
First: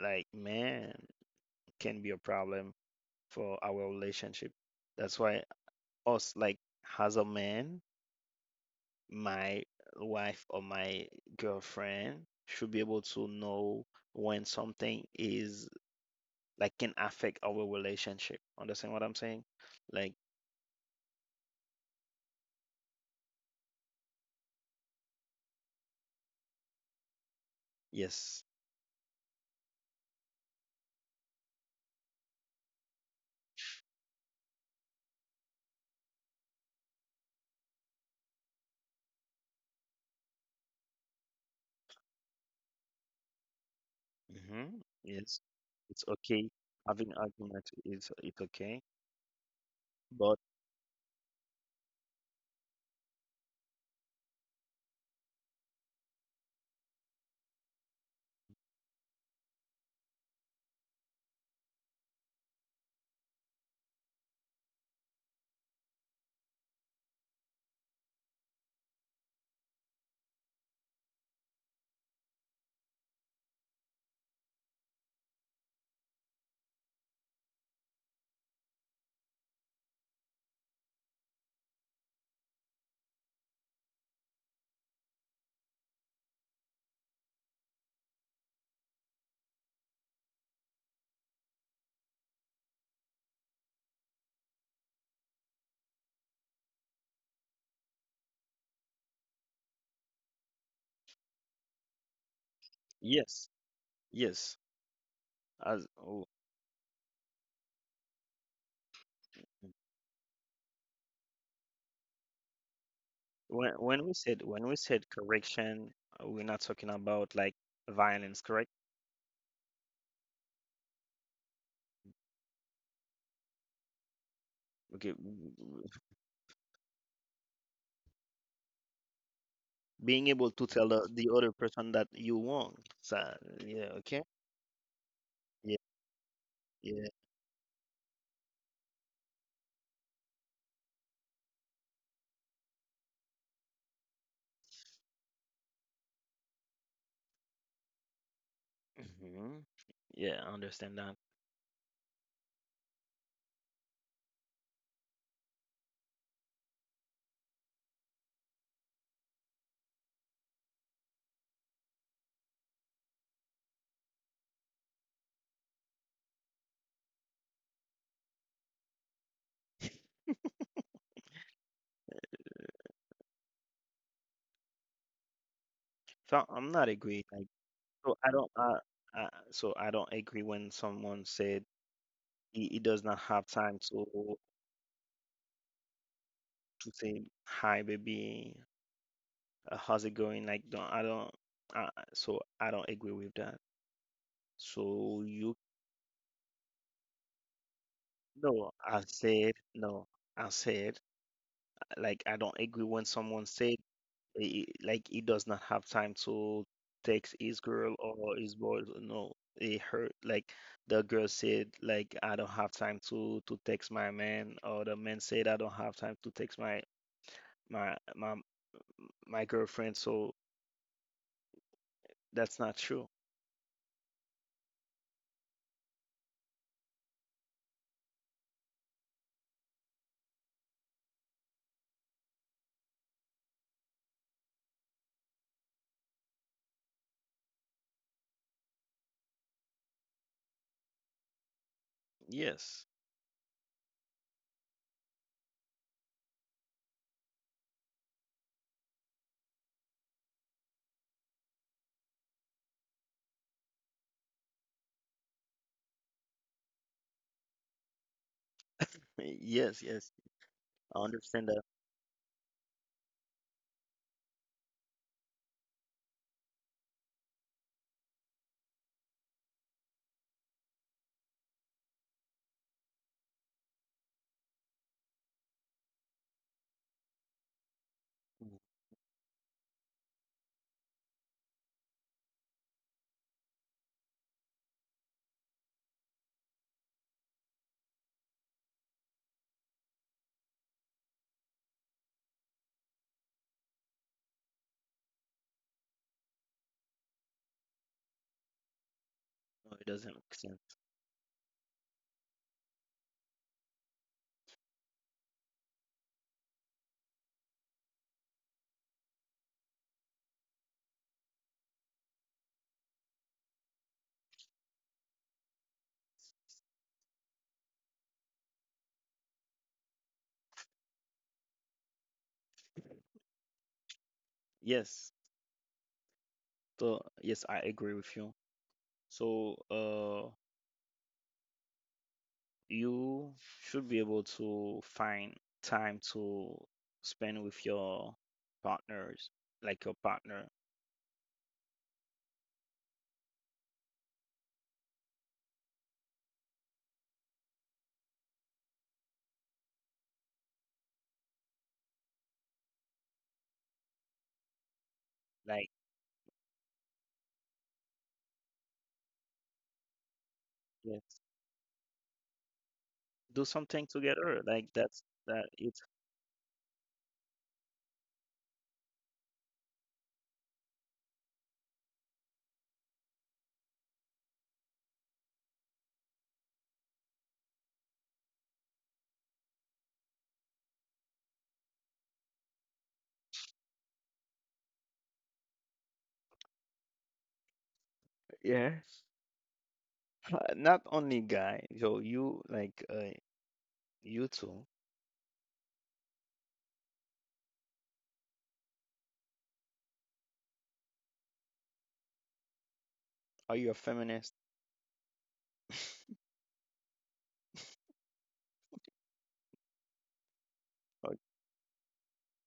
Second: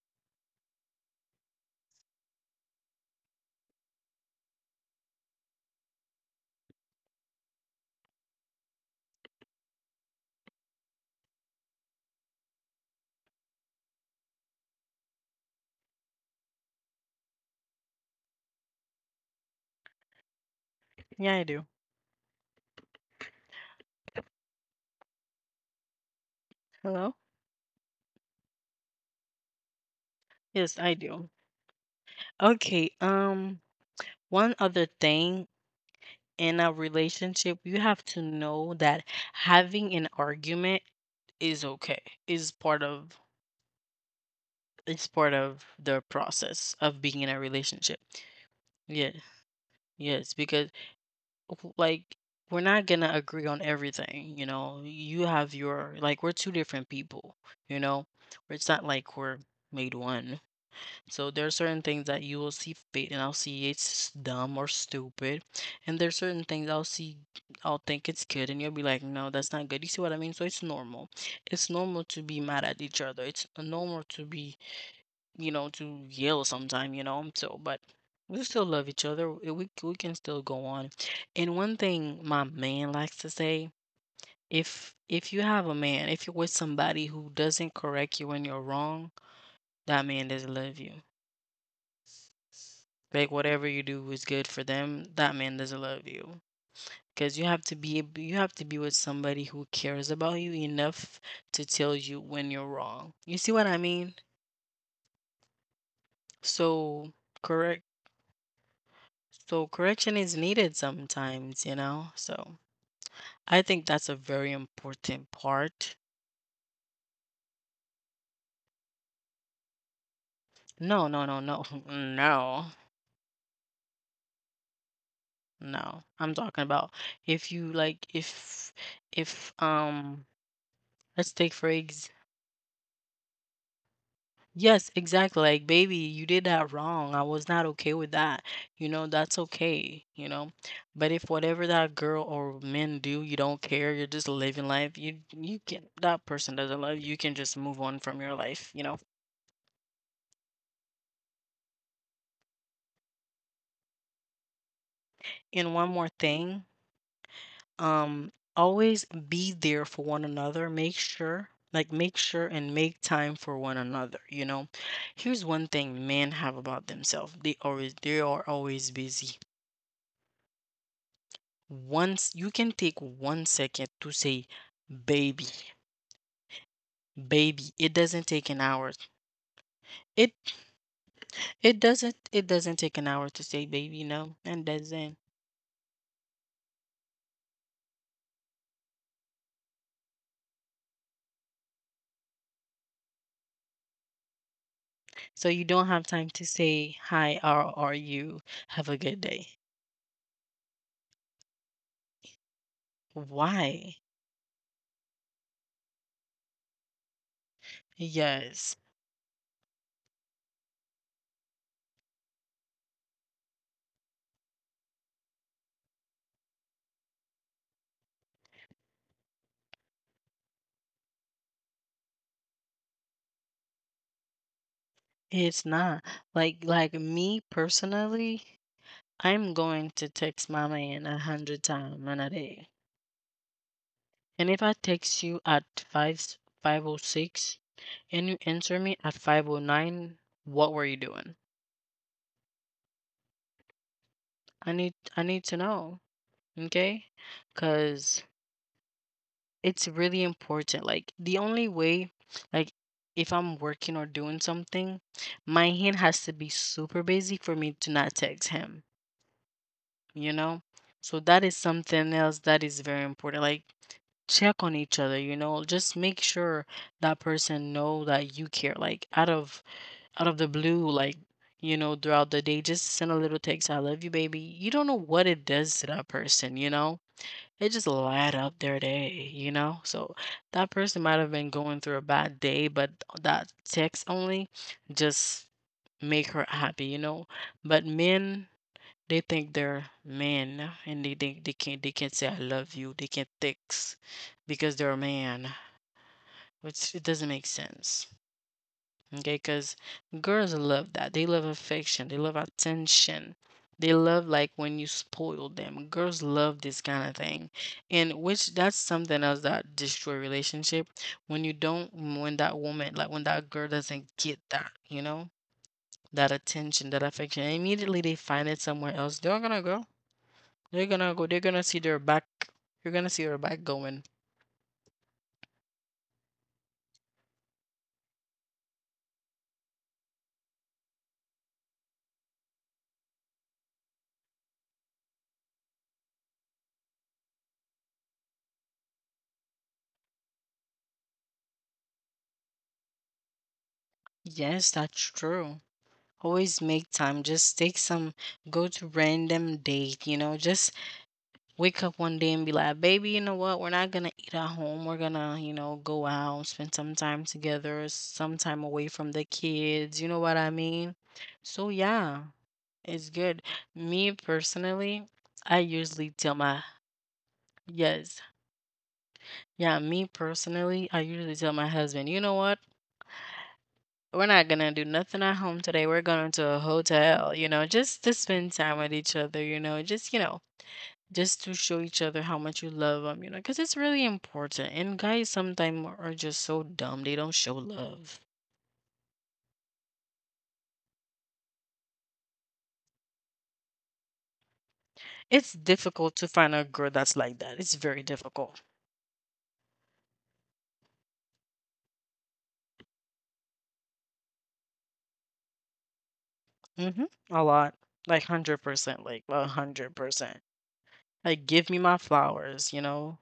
[SPEAKER 2] like man can be a problem for our relationship. That's why us like as a man, my wife or my girlfriend should be able to know when something is like can affect our relationship. Understand what I'm saying? Like,
[SPEAKER 1] Yeah, I do. Hello?
[SPEAKER 2] yes,
[SPEAKER 1] Yes, I do. Okay, one other thing in a relationship, you have to know that having an argument is okay. Is part of is part of
[SPEAKER 2] yes,
[SPEAKER 1] the
[SPEAKER 2] it's
[SPEAKER 1] process
[SPEAKER 2] okay.
[SPEAKER 1] of being in a
[SPEAKER 2] Having
[SPEAKER 1] relationship.
[SPEAKER 2] argument is it's
[SPEAKER 1] Yeah.
[SPEAKER 2] okay,
[SPEAKER 1] Yes, because
[SPEAKER 2] but
[SPEAKER 1] like, we're not gonna agree on everything, you know. You have your, like, we're two different people, you know, it's not like we're made one. So there are certain things that you will see fit and I'll see it's dumb or stupid, and there's certain things I'll see, I'll think it's good and you'll be like, no, that's not good. You see what I mean? So it's normal, it's normal to be mad at each other, it's normal to be, you know, to yell sometime, you know. So, but we still love each other. We can still go on. And one thing my man likes to say, if you have a man, if you're with somebody who doesn't correct you when you're wrong, that man doesn't love you. Like, whatever you do is good for them, that man doesn't love you. Because you have to you have to be with somebody who cares about you enough to tell you when you're wrong. You see what I mean?
[SPEAKER 2] yes, yes. As w-
[SPEAKER 1] So correct So correction is needed sometimes, you know? So I think that's a
[SPEAKER 2] when
[SPEAKER 1] very
[SPEAKER 2] when we said
[SPEAKER 1] important
[SPEAKER 2] when we said
[SPEAKER 1] part.
[SPEAKER 2] correction, we're not talking about like violence, correct?
[SPEAKER 1] No, no, no, no. <laughs> No.
[SPEAKER 2] Okay,
[SPEAKER 1] No. I'm talking about if you like if
[SPEAKER 2] being able
[SPEAKER 1] let's
[SPEAKER 2] to
[SPEAKER 1] take
[SPEAKER 2] tell
[SPEAKER 1] for
[SPEAKER 2] the
[SPEAKER 1] ex
[SPEAKER 2] other person that you want. So yeah,
[SPEAKER 1] yes,
[SPEAKER 2] okay,
[SPEAKER 1] exactly. Like baby, you did
[SPEAKER 2] yeah,
[SPEAKER 1] that wrong. I was not
[SPEAKER 2] yeah,
[SPEAKER 1] okay with that. You know, that's okay, you know? But if whatever that girl or men do, you don't care, you're just living life, you can that person doesn't love you, you can just move on from your life, you know?
[SPEAKER 2] hmm yeah. I understand that.
[SPEAKER 1] And one more thing, always be there for one another. Make sure, like, make sure and make time for one another. You know, here's one thing men have about themselves. They are always busy. Once you can take one second to say, baby,
[SPEAKER 2] So I'm not agree.
[SPEAKER 1] baby. It doesn't
[SPEAKER 2] So
[SPEAKER 1] take
[SPEAKER 2] I
[SPEAKER 1] an
[SPEAKER 2] don't.
[SPEAKER 1] hour.
[SPEAKER 2] Uh, so I don't
[SPEAKER 1] It
[SPEAKER 2] agree when someone said
[SPEAKER 1] it doesn't it doesn't
[SPEAKER 2] he
[SPEAKER 1] take
[SPEAKER 2] does
[SPEAKER 1] an
[SPEAKER 2] not
[SPEAKER 1] hour to
[SPEAKER 2] have
[SPEAKER 1] say
[SPEAKER 2] time
[SPEAKER 1] baby,
[SPEAKER 2] to
[SPEAKER 1] no. And doesn't.
[SPEAKER 2] to say hi, baby. How's it going? Like, don't I don't. So I don't agree with that. So you
[SPEAKER 1] So you don't have time to say hi, how are
[SPEAKER 2] No,
[SPEAKER 1] you?
[SPEAKER 2] I
[SPEAKER 1] Have a
[SPEAKER 2] said
[SPEAKER 1] good
[SPEAKER 2] no.
[SPEAKER 1] day.
[SPEAKER 2] I said like I don't agree when someone said
[SPEAKER 1] Why?
[SPEAKER 2] like he does not have time to text his girl or his boy.
[SPEAKER 1] Yes,
[SPEAKER 2] No, it hurt. Like the girl said, like I don't have time to text my man, or the man said I don't have time to text my my my girlfriend. So that's not true.
[SPEAKER 1] it's not. Like me personally, I'm going to text my man 100 times in a day. And if I text you at five 5:06 and you answer me at 5:09, what were you doing?
[SPEAKER 2] Yes,
[SPEAKER 1] I need to know. Okay? Cause it's really important. Like the only way, like if I'm working or doing something, my hand has to be super busy for me to not text him,
[SPEAKER 2] <laughs> yes,
[SPEAKER 1] you
[SPEAKER 2] yes.
[SPEAKER 1] know? So that
[SPEAKER 2] I
[SPEAKER 1] is
[SPEAKER 2] understand that.
[SPEAKER 1] something else that is very important. Like check on each other, you know? Just make sure that person know that you care. Like out of the blue, like, you know, throughout the day, just send a little text, I love you, baby. You don't know what it does to that person, you know?
[SPEAKER 2] Mhm.
[SPEAKER 1] It just light up their day, you know? So that person might have been going through a bad day, but that text only just make her happy, you know? But men, they think they're men and they think they can't say I love you. They can't text because they're a man, which it doesn't make sense.
[SPEAKER 2] No,
[SPEAKER 1] Okay,
[SPEAKER 2] it doesn't
[SPEAKER 1] because
[SPEAKER 2] make sense.
[SPEAKER 1] girls love that. They love affection. They love attention. They love like when you spoil them. Girls love this kind of thing, and which that's something else that destroy relationship. When you don't, when that woman, like when that girl doesn't get that, you know, that attention, that affection, immediately they find it somewhere else. They're gonna go. They're gonna go. They're gonna see their back. You're gonna see their back going.
[SPEAKER 2] Yes. So yes, I agree with you. So uh. You should be able to find time to spend with your partners, like your partner.
[SPEAKER 1] Yes, that's true. Always make time. Just take some, go to random date, you know, just wake up one day and be like, baby, you know what? We're not gonna eat at home. We're gonna, you know, go
[SPEAKER 2] Like,
[SPEAKER 1] out, spend some time together, some time away from the kids. You know what I mean?
[SPEAKER 2] yes,
[SPEAKER 1] So yeah, it's good.
[SPEAKER 2] do something
[SPEAKER 1] Me
[SPEAKER 2] together. Like, that's
[SPEAKER 1] personally,
[SPEAKER 2] that
[SPEAKER 1] I
[SPEAKER 2] it's
[SPEAKER 1] usually tell my, yes, yeah, me personally, I usually tell my husband, you know what? We're not gonna do nothing at home today. We're going to a hotel, you know, just to spend time with each other, you know, just to show each other how much you love them, you know, because it's really important. And guys sometimes are just so dumb, they don't show love.
[SPEAKER 2] Yeah. <laughs> Not only guy, so you like you two,
[SPEAKER 1] It's difficult to find a girl that's like that. It's very difficult.
[SPEAKER 2] are you a feminist? <laughs>
[SPEAKER 1] Mm-hmm. A lot. Like 100%, like a 100%. Like, give me
[SPEAKER 2] Ok-
[SPEAKER 1] my flowers, you know?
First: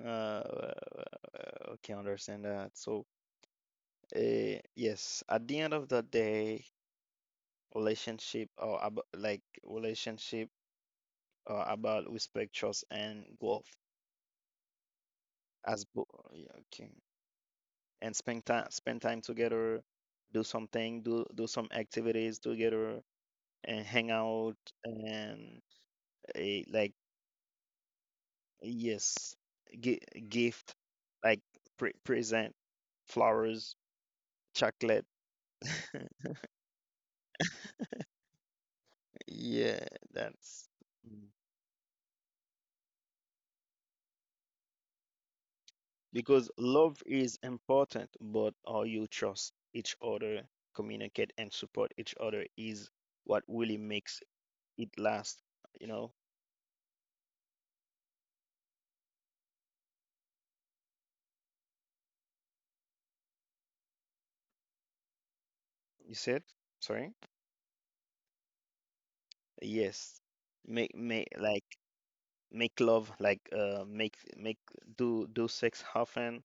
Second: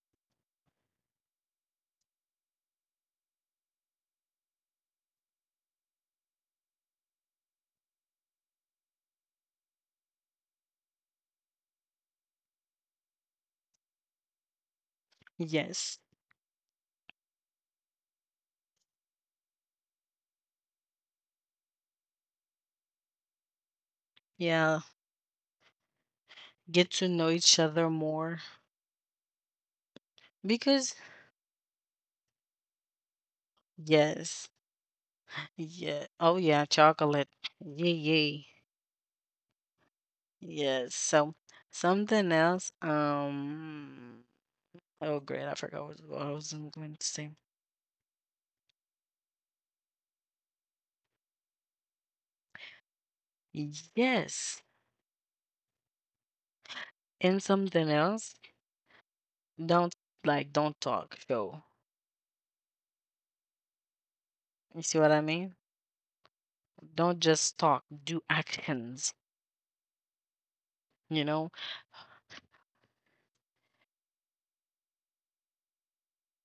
[SPEAKER 2] Okay, understand that. So, yes, at the end of the day, relationship or ab like relationship about respect, trust, and growth. as
[SPEAKER 1] Yes.
[SPEAKER 2] bo- yeah, okay. And spend time together, do something, do some activities together, and hang out
[SPEAKER 1] Yeah.
[SPEAKER 2] and eh,
[SPEAKER 1] Get
[SPEAKER 2] like
[SPEAKER 1] to know each other more
[SPEAKER 2] yes, gi- gift,
[SPEAKER 1] because,
[SPEAKER 2] like present flowers,
[SPEAKER 1] yes.
[SPEAKER 2] chocolate.
[SPEAKER 1] Yeah.
[SPEAKER 2] <laughs>
[SPEAKER 1] Oh, yeah, chocolate. Yeah, yeah.
[SPEAKER 2] Yeah, that's
[SPEAKER 1] Yes. So
[SPEAKER 2] Mm.
[SPEAKER 1] something else. Oh, great. I forgot what I was
[SPEAKER 2] Because
[SPEAKER 1] going to
[SPEAKER 2] love
[SPEAKER 1] say.
[SPEAKER 2] is important, but how you trust each other, communicate, and support each other is what really makes
[SPEAKER 1] Yes.
[SPEAKER 2] it lasts, you know.
[SPEAKER 1] And something else. Don't like. Don't talk. Go. You see what I mean?
[SPEAKER 2] You said
[SPEAKER 1] Don't
[SPEAKER 2] sorry,
[SPEAKER 1] just talk. Do actions.
[SPEAKER 2] yes. make
[SPEAKER 1] You
[SPEAKER 2] make
[SPEAKER 1] know.
[SPEAKER 2] like Make love, like make make do do sex often,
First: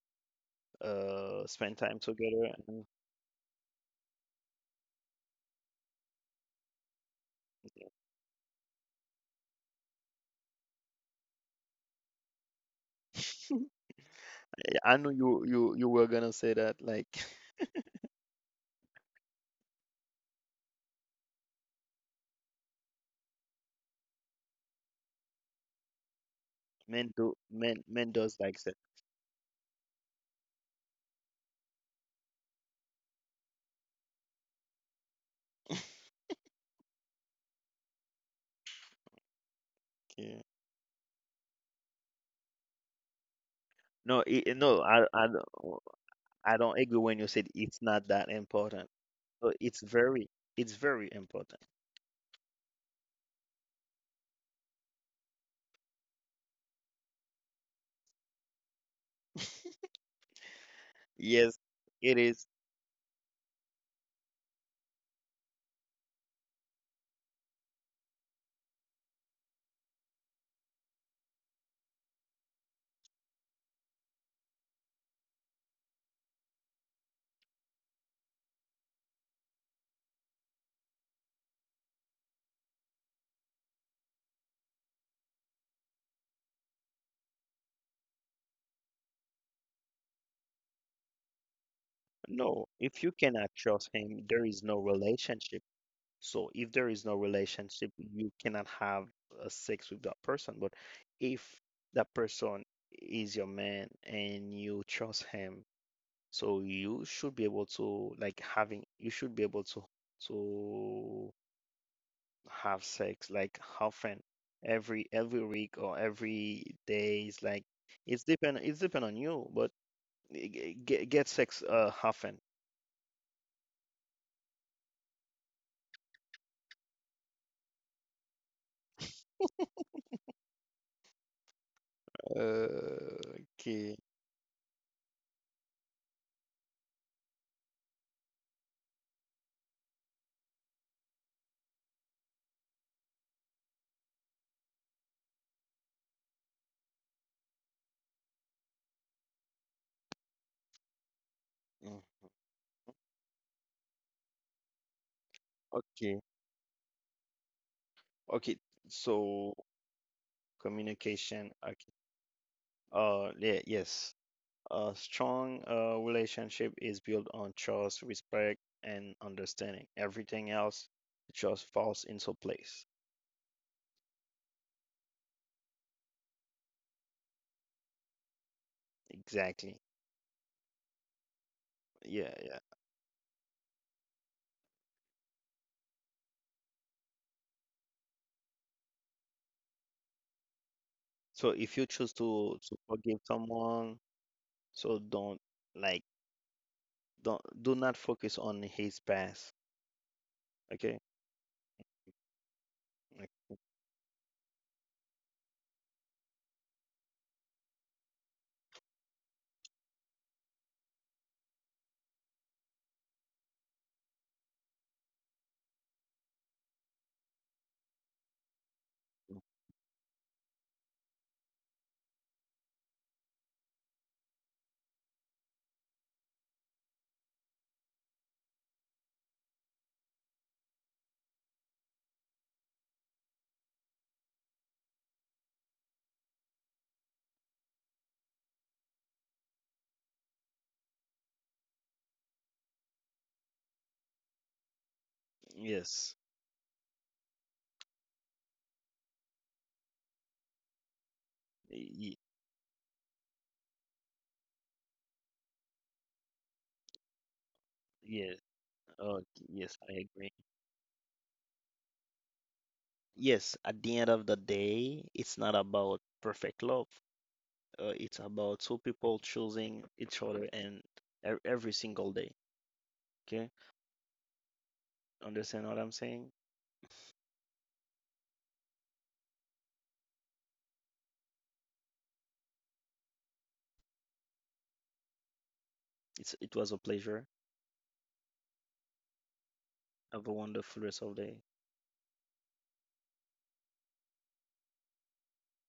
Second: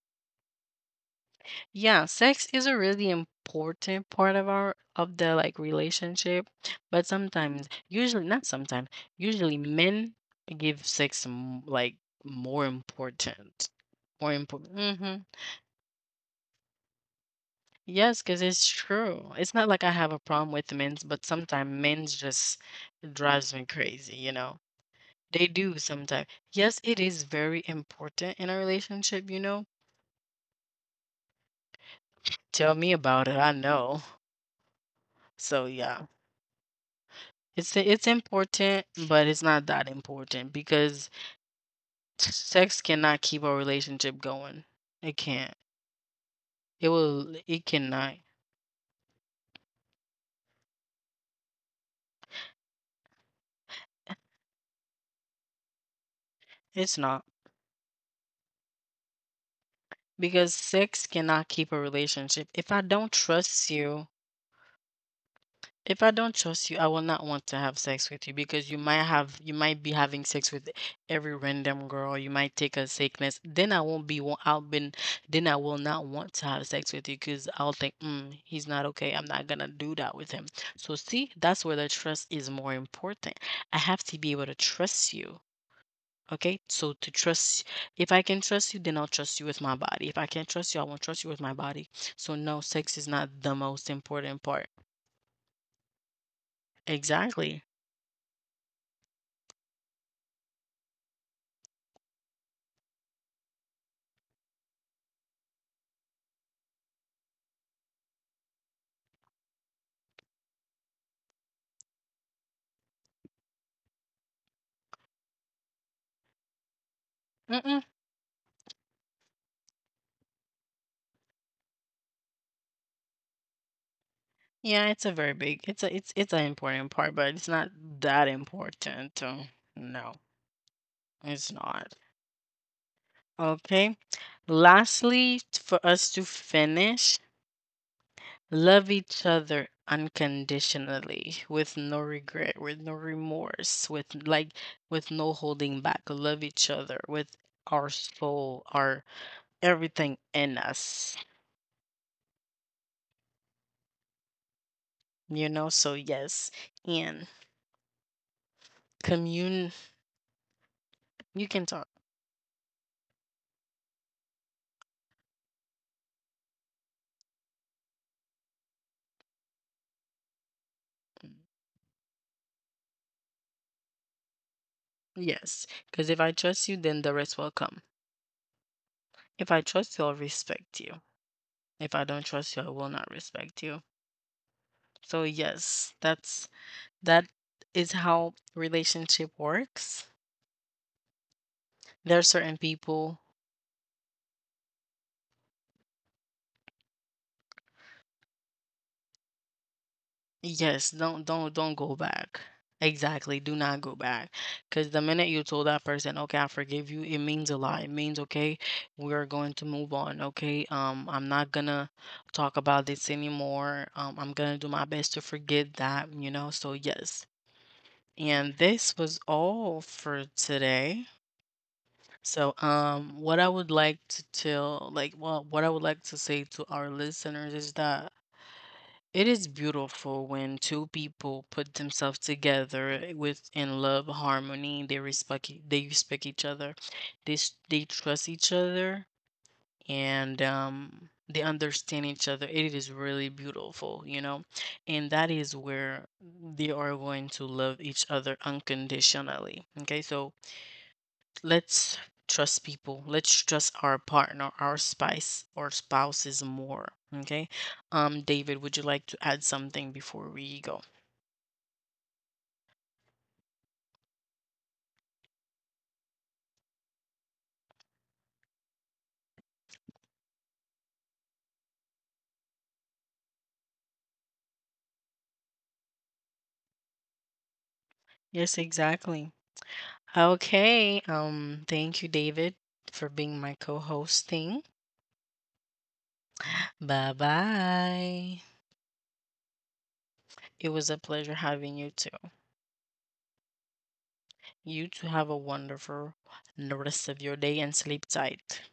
[SPEAKER 2] spend time
[SPEAKER 1] Yeah,
[SPEAKER 2] together
[SPEAKER 1] sex is a
[SPEAKER 2] and
[SPEAKER 1] really important part of our of the like relationship, but sometimes, usually not sometimes, usually men give sex m- like more important.
[SPEAKER 2] <laughs>
[SPEAKER 1] More important.
[SPEAKER 2] I knew
[SPEAKER 1] Hmm.
[SPEAKER 2] you were gonna say that, like. <laughs>
[SPEAKER 1] Yes, because it's true. It's not like I have a problem with men's, but sometimes men's just drives me crazy, you know. They do
[SPEAKER 2] Men do,
[SPEAKER 1] sometimes.
[SPEAKER 2] men
[SPEAKER 1] Yes, it
[SPEAKER 2] does
[SPEAKER 1] is
[SPEAKER 2] like sex.
[SPEAKER 1] very important in a relationship, you know. Tell me about it. I know. <laughs> So yeah. It's important, but
[SPEAKER 2] Yeah,
[SPEAKER 1] it's not that important because sex cannot keep a
[SPEAKER 2] no, i
[SPEAKER 1] relationship
[SPEAKER 2] i
[SPEAKER 1] going.
[SPEAKER 2] don't,
[SPEAKER 1] It can't.
[SPEAKER 2] I don't agree when you said
[SPEAKER 1] It
[SPEAKER 2] it's not
[SPEAKER 1] will.
[SPEAKER 2] that
[SPEAKER 1] It
[SPEAKER 2] important.
[SPEAKER 1] cannot.
[SPEAKER 2] So it's very, it's very important,
[SPEAKER 1] It's not, because
[SPEAKER 2] yes
[SPEAKER 1] sex cannot
[SPEAKER 2] it
[SPEAKER 1] keep a
[SPEAKER 2] is.
[SPEAKER 1] relationship. If I don't trust you, I will not want to have sex with you because you might be having sex with every random girl. You might take a sickness. Then I won't be wa- I'll been then I will not want to have sex with you because I'll think, mm, he's not okay. I'm not gonna do that with him. So see, that's where the trust is more important. I have to be able to trust you. Okay, so to trust, if I can trust you, then I'll trust you with my body. If I can't trust you, I won't trust you with my body.
[SPEAKER 2] No,
[SPEAKER 1] So
[SPEAKER 2] if
[SPEAKER 1] no,
[SPEAKER 2] you
[SPEAKER 1] sex
[SPEAKER 2] cannot
[SPEAKER 1] is not
[SPEAKER 2] trust
[SPEAKER 1] the
[SPEAKER 2] him,
[SPEAKER 1] most
[SPEAKER 2] there is no
[SPEAKER 1] important part.
[SPEAKER 2] relationship. So if there is no relationship,
[SPEAKER 1] Exactly.
[SPEAKER 2] you cannot have a sex with that person. But if that person is your man and you trust him, so you should be able to like having you should be able to have sex, like, often. Every week or every day is like
[SPEAKER 1] Mm-mm.
[SPEAKER 2] it's depend, on you, but get sex often.
[SPEAKER 1] Yeah, it's a very big. It's a it's it's an important part, but it's not that important. So no, it's not.
[SPEAKER 2] Uh, okay.
[SPEAKER 1] Okay. Lastly, for us to finish, love each other unconditionally with no regret, with no remorse, with like with no holding back. Love each other with our soul, our everything in us.
[SPEAKER 2] Mm,
[SPEAKER 1] You know, so
[SPEAKER 2] okay.
[SPEAKER 1] yes, and
[SPEAKER 2] Okay. So
[SPEAKER 1] commune
[SPEAKER 2] communication.
[SPEAKER 1] you can
[SPEAKER 2] Okay.
[SPEAKER 1] talk.
[SPEAKER 2] Yeah, yes. A strong relationship is built on trust, respect, and understanding. Everything else just falls into place.
[SPEAKER 1] Yes, because if I trust you, then the rest will come.
[SPEAKER 2] Exactly.
[SPEAKER 1] If I trust you, I'll respect you.
[SPEAKER 2] Yeah,
[SPEAKER 1] If I
[SPEAKER 2] yeah.
[SPEAKER 1] don't trust you, I will not respect you. So yes, that's, that is how relationship works.
[SPEAKER 2] So if you choose
[SPEAKER 1] There are
[SPEAKER 2] to
[SPEAKER 1] certain
[SPEAKER 2] forgive
[SPEAKER 1] people.
[SPEAKER 2] someone, so don't, like, don't, do not focus on his past. Okay.
[SPEAKER 1] Yes, don't go back.
[SPEAKER 2] Like,
[SPEAKER 1] Exactly, do not go back. Because the minute you told that person, okay, I forgive you, it means a lot. It means, okay, we're going to move on. Okay, I'm not gonna talk about this anymore. I'm gonna do my best to forget that, you know. So yes. And this was all for today. So, what I would like to tell, like, well, what I would like to say to our listeners is that it is beautiful when two people put themselves together with in love, harmony. They respect each other. They trust each other and they understand each other. It is really beautiful, you know. And that
[SPEAKER 2] yes.
[SPEAKER 1] is where they are going to love each other unconditionally. Okay? So
[SPEAKER 2] Y- y-
[SPEAKER 1] let's trust people. Let's trust our partner, our spice, or spouses more.
[SPEAKER 2] yeah.
[SPEAKER 1] Okay.
[SPEAKER 2] Uh, yes, I
[SPEAKER 1] David, would you
[SPEAKER 2] agree.
[SPEAKER 1] like to add something before we go?
[SPEAKER 2] Yes, at the end of the day, it's not about perfect love. It's about two people choosing each other and every single day. Okay? Understand what I'm saying?
[SPEAKER 1] Yes, exactly. Okay. Thank you, David, for being my co-hosting.
[SPEAKER 2] It's it was a pleasure.
[SPEAKER 1] Bye bye.
[SPEAKER 2] Have a wonderful rest of the day.
[SPEAKER 1] It was a pleasure having you too. You two have a wonderful the rest of your day and sleep tight.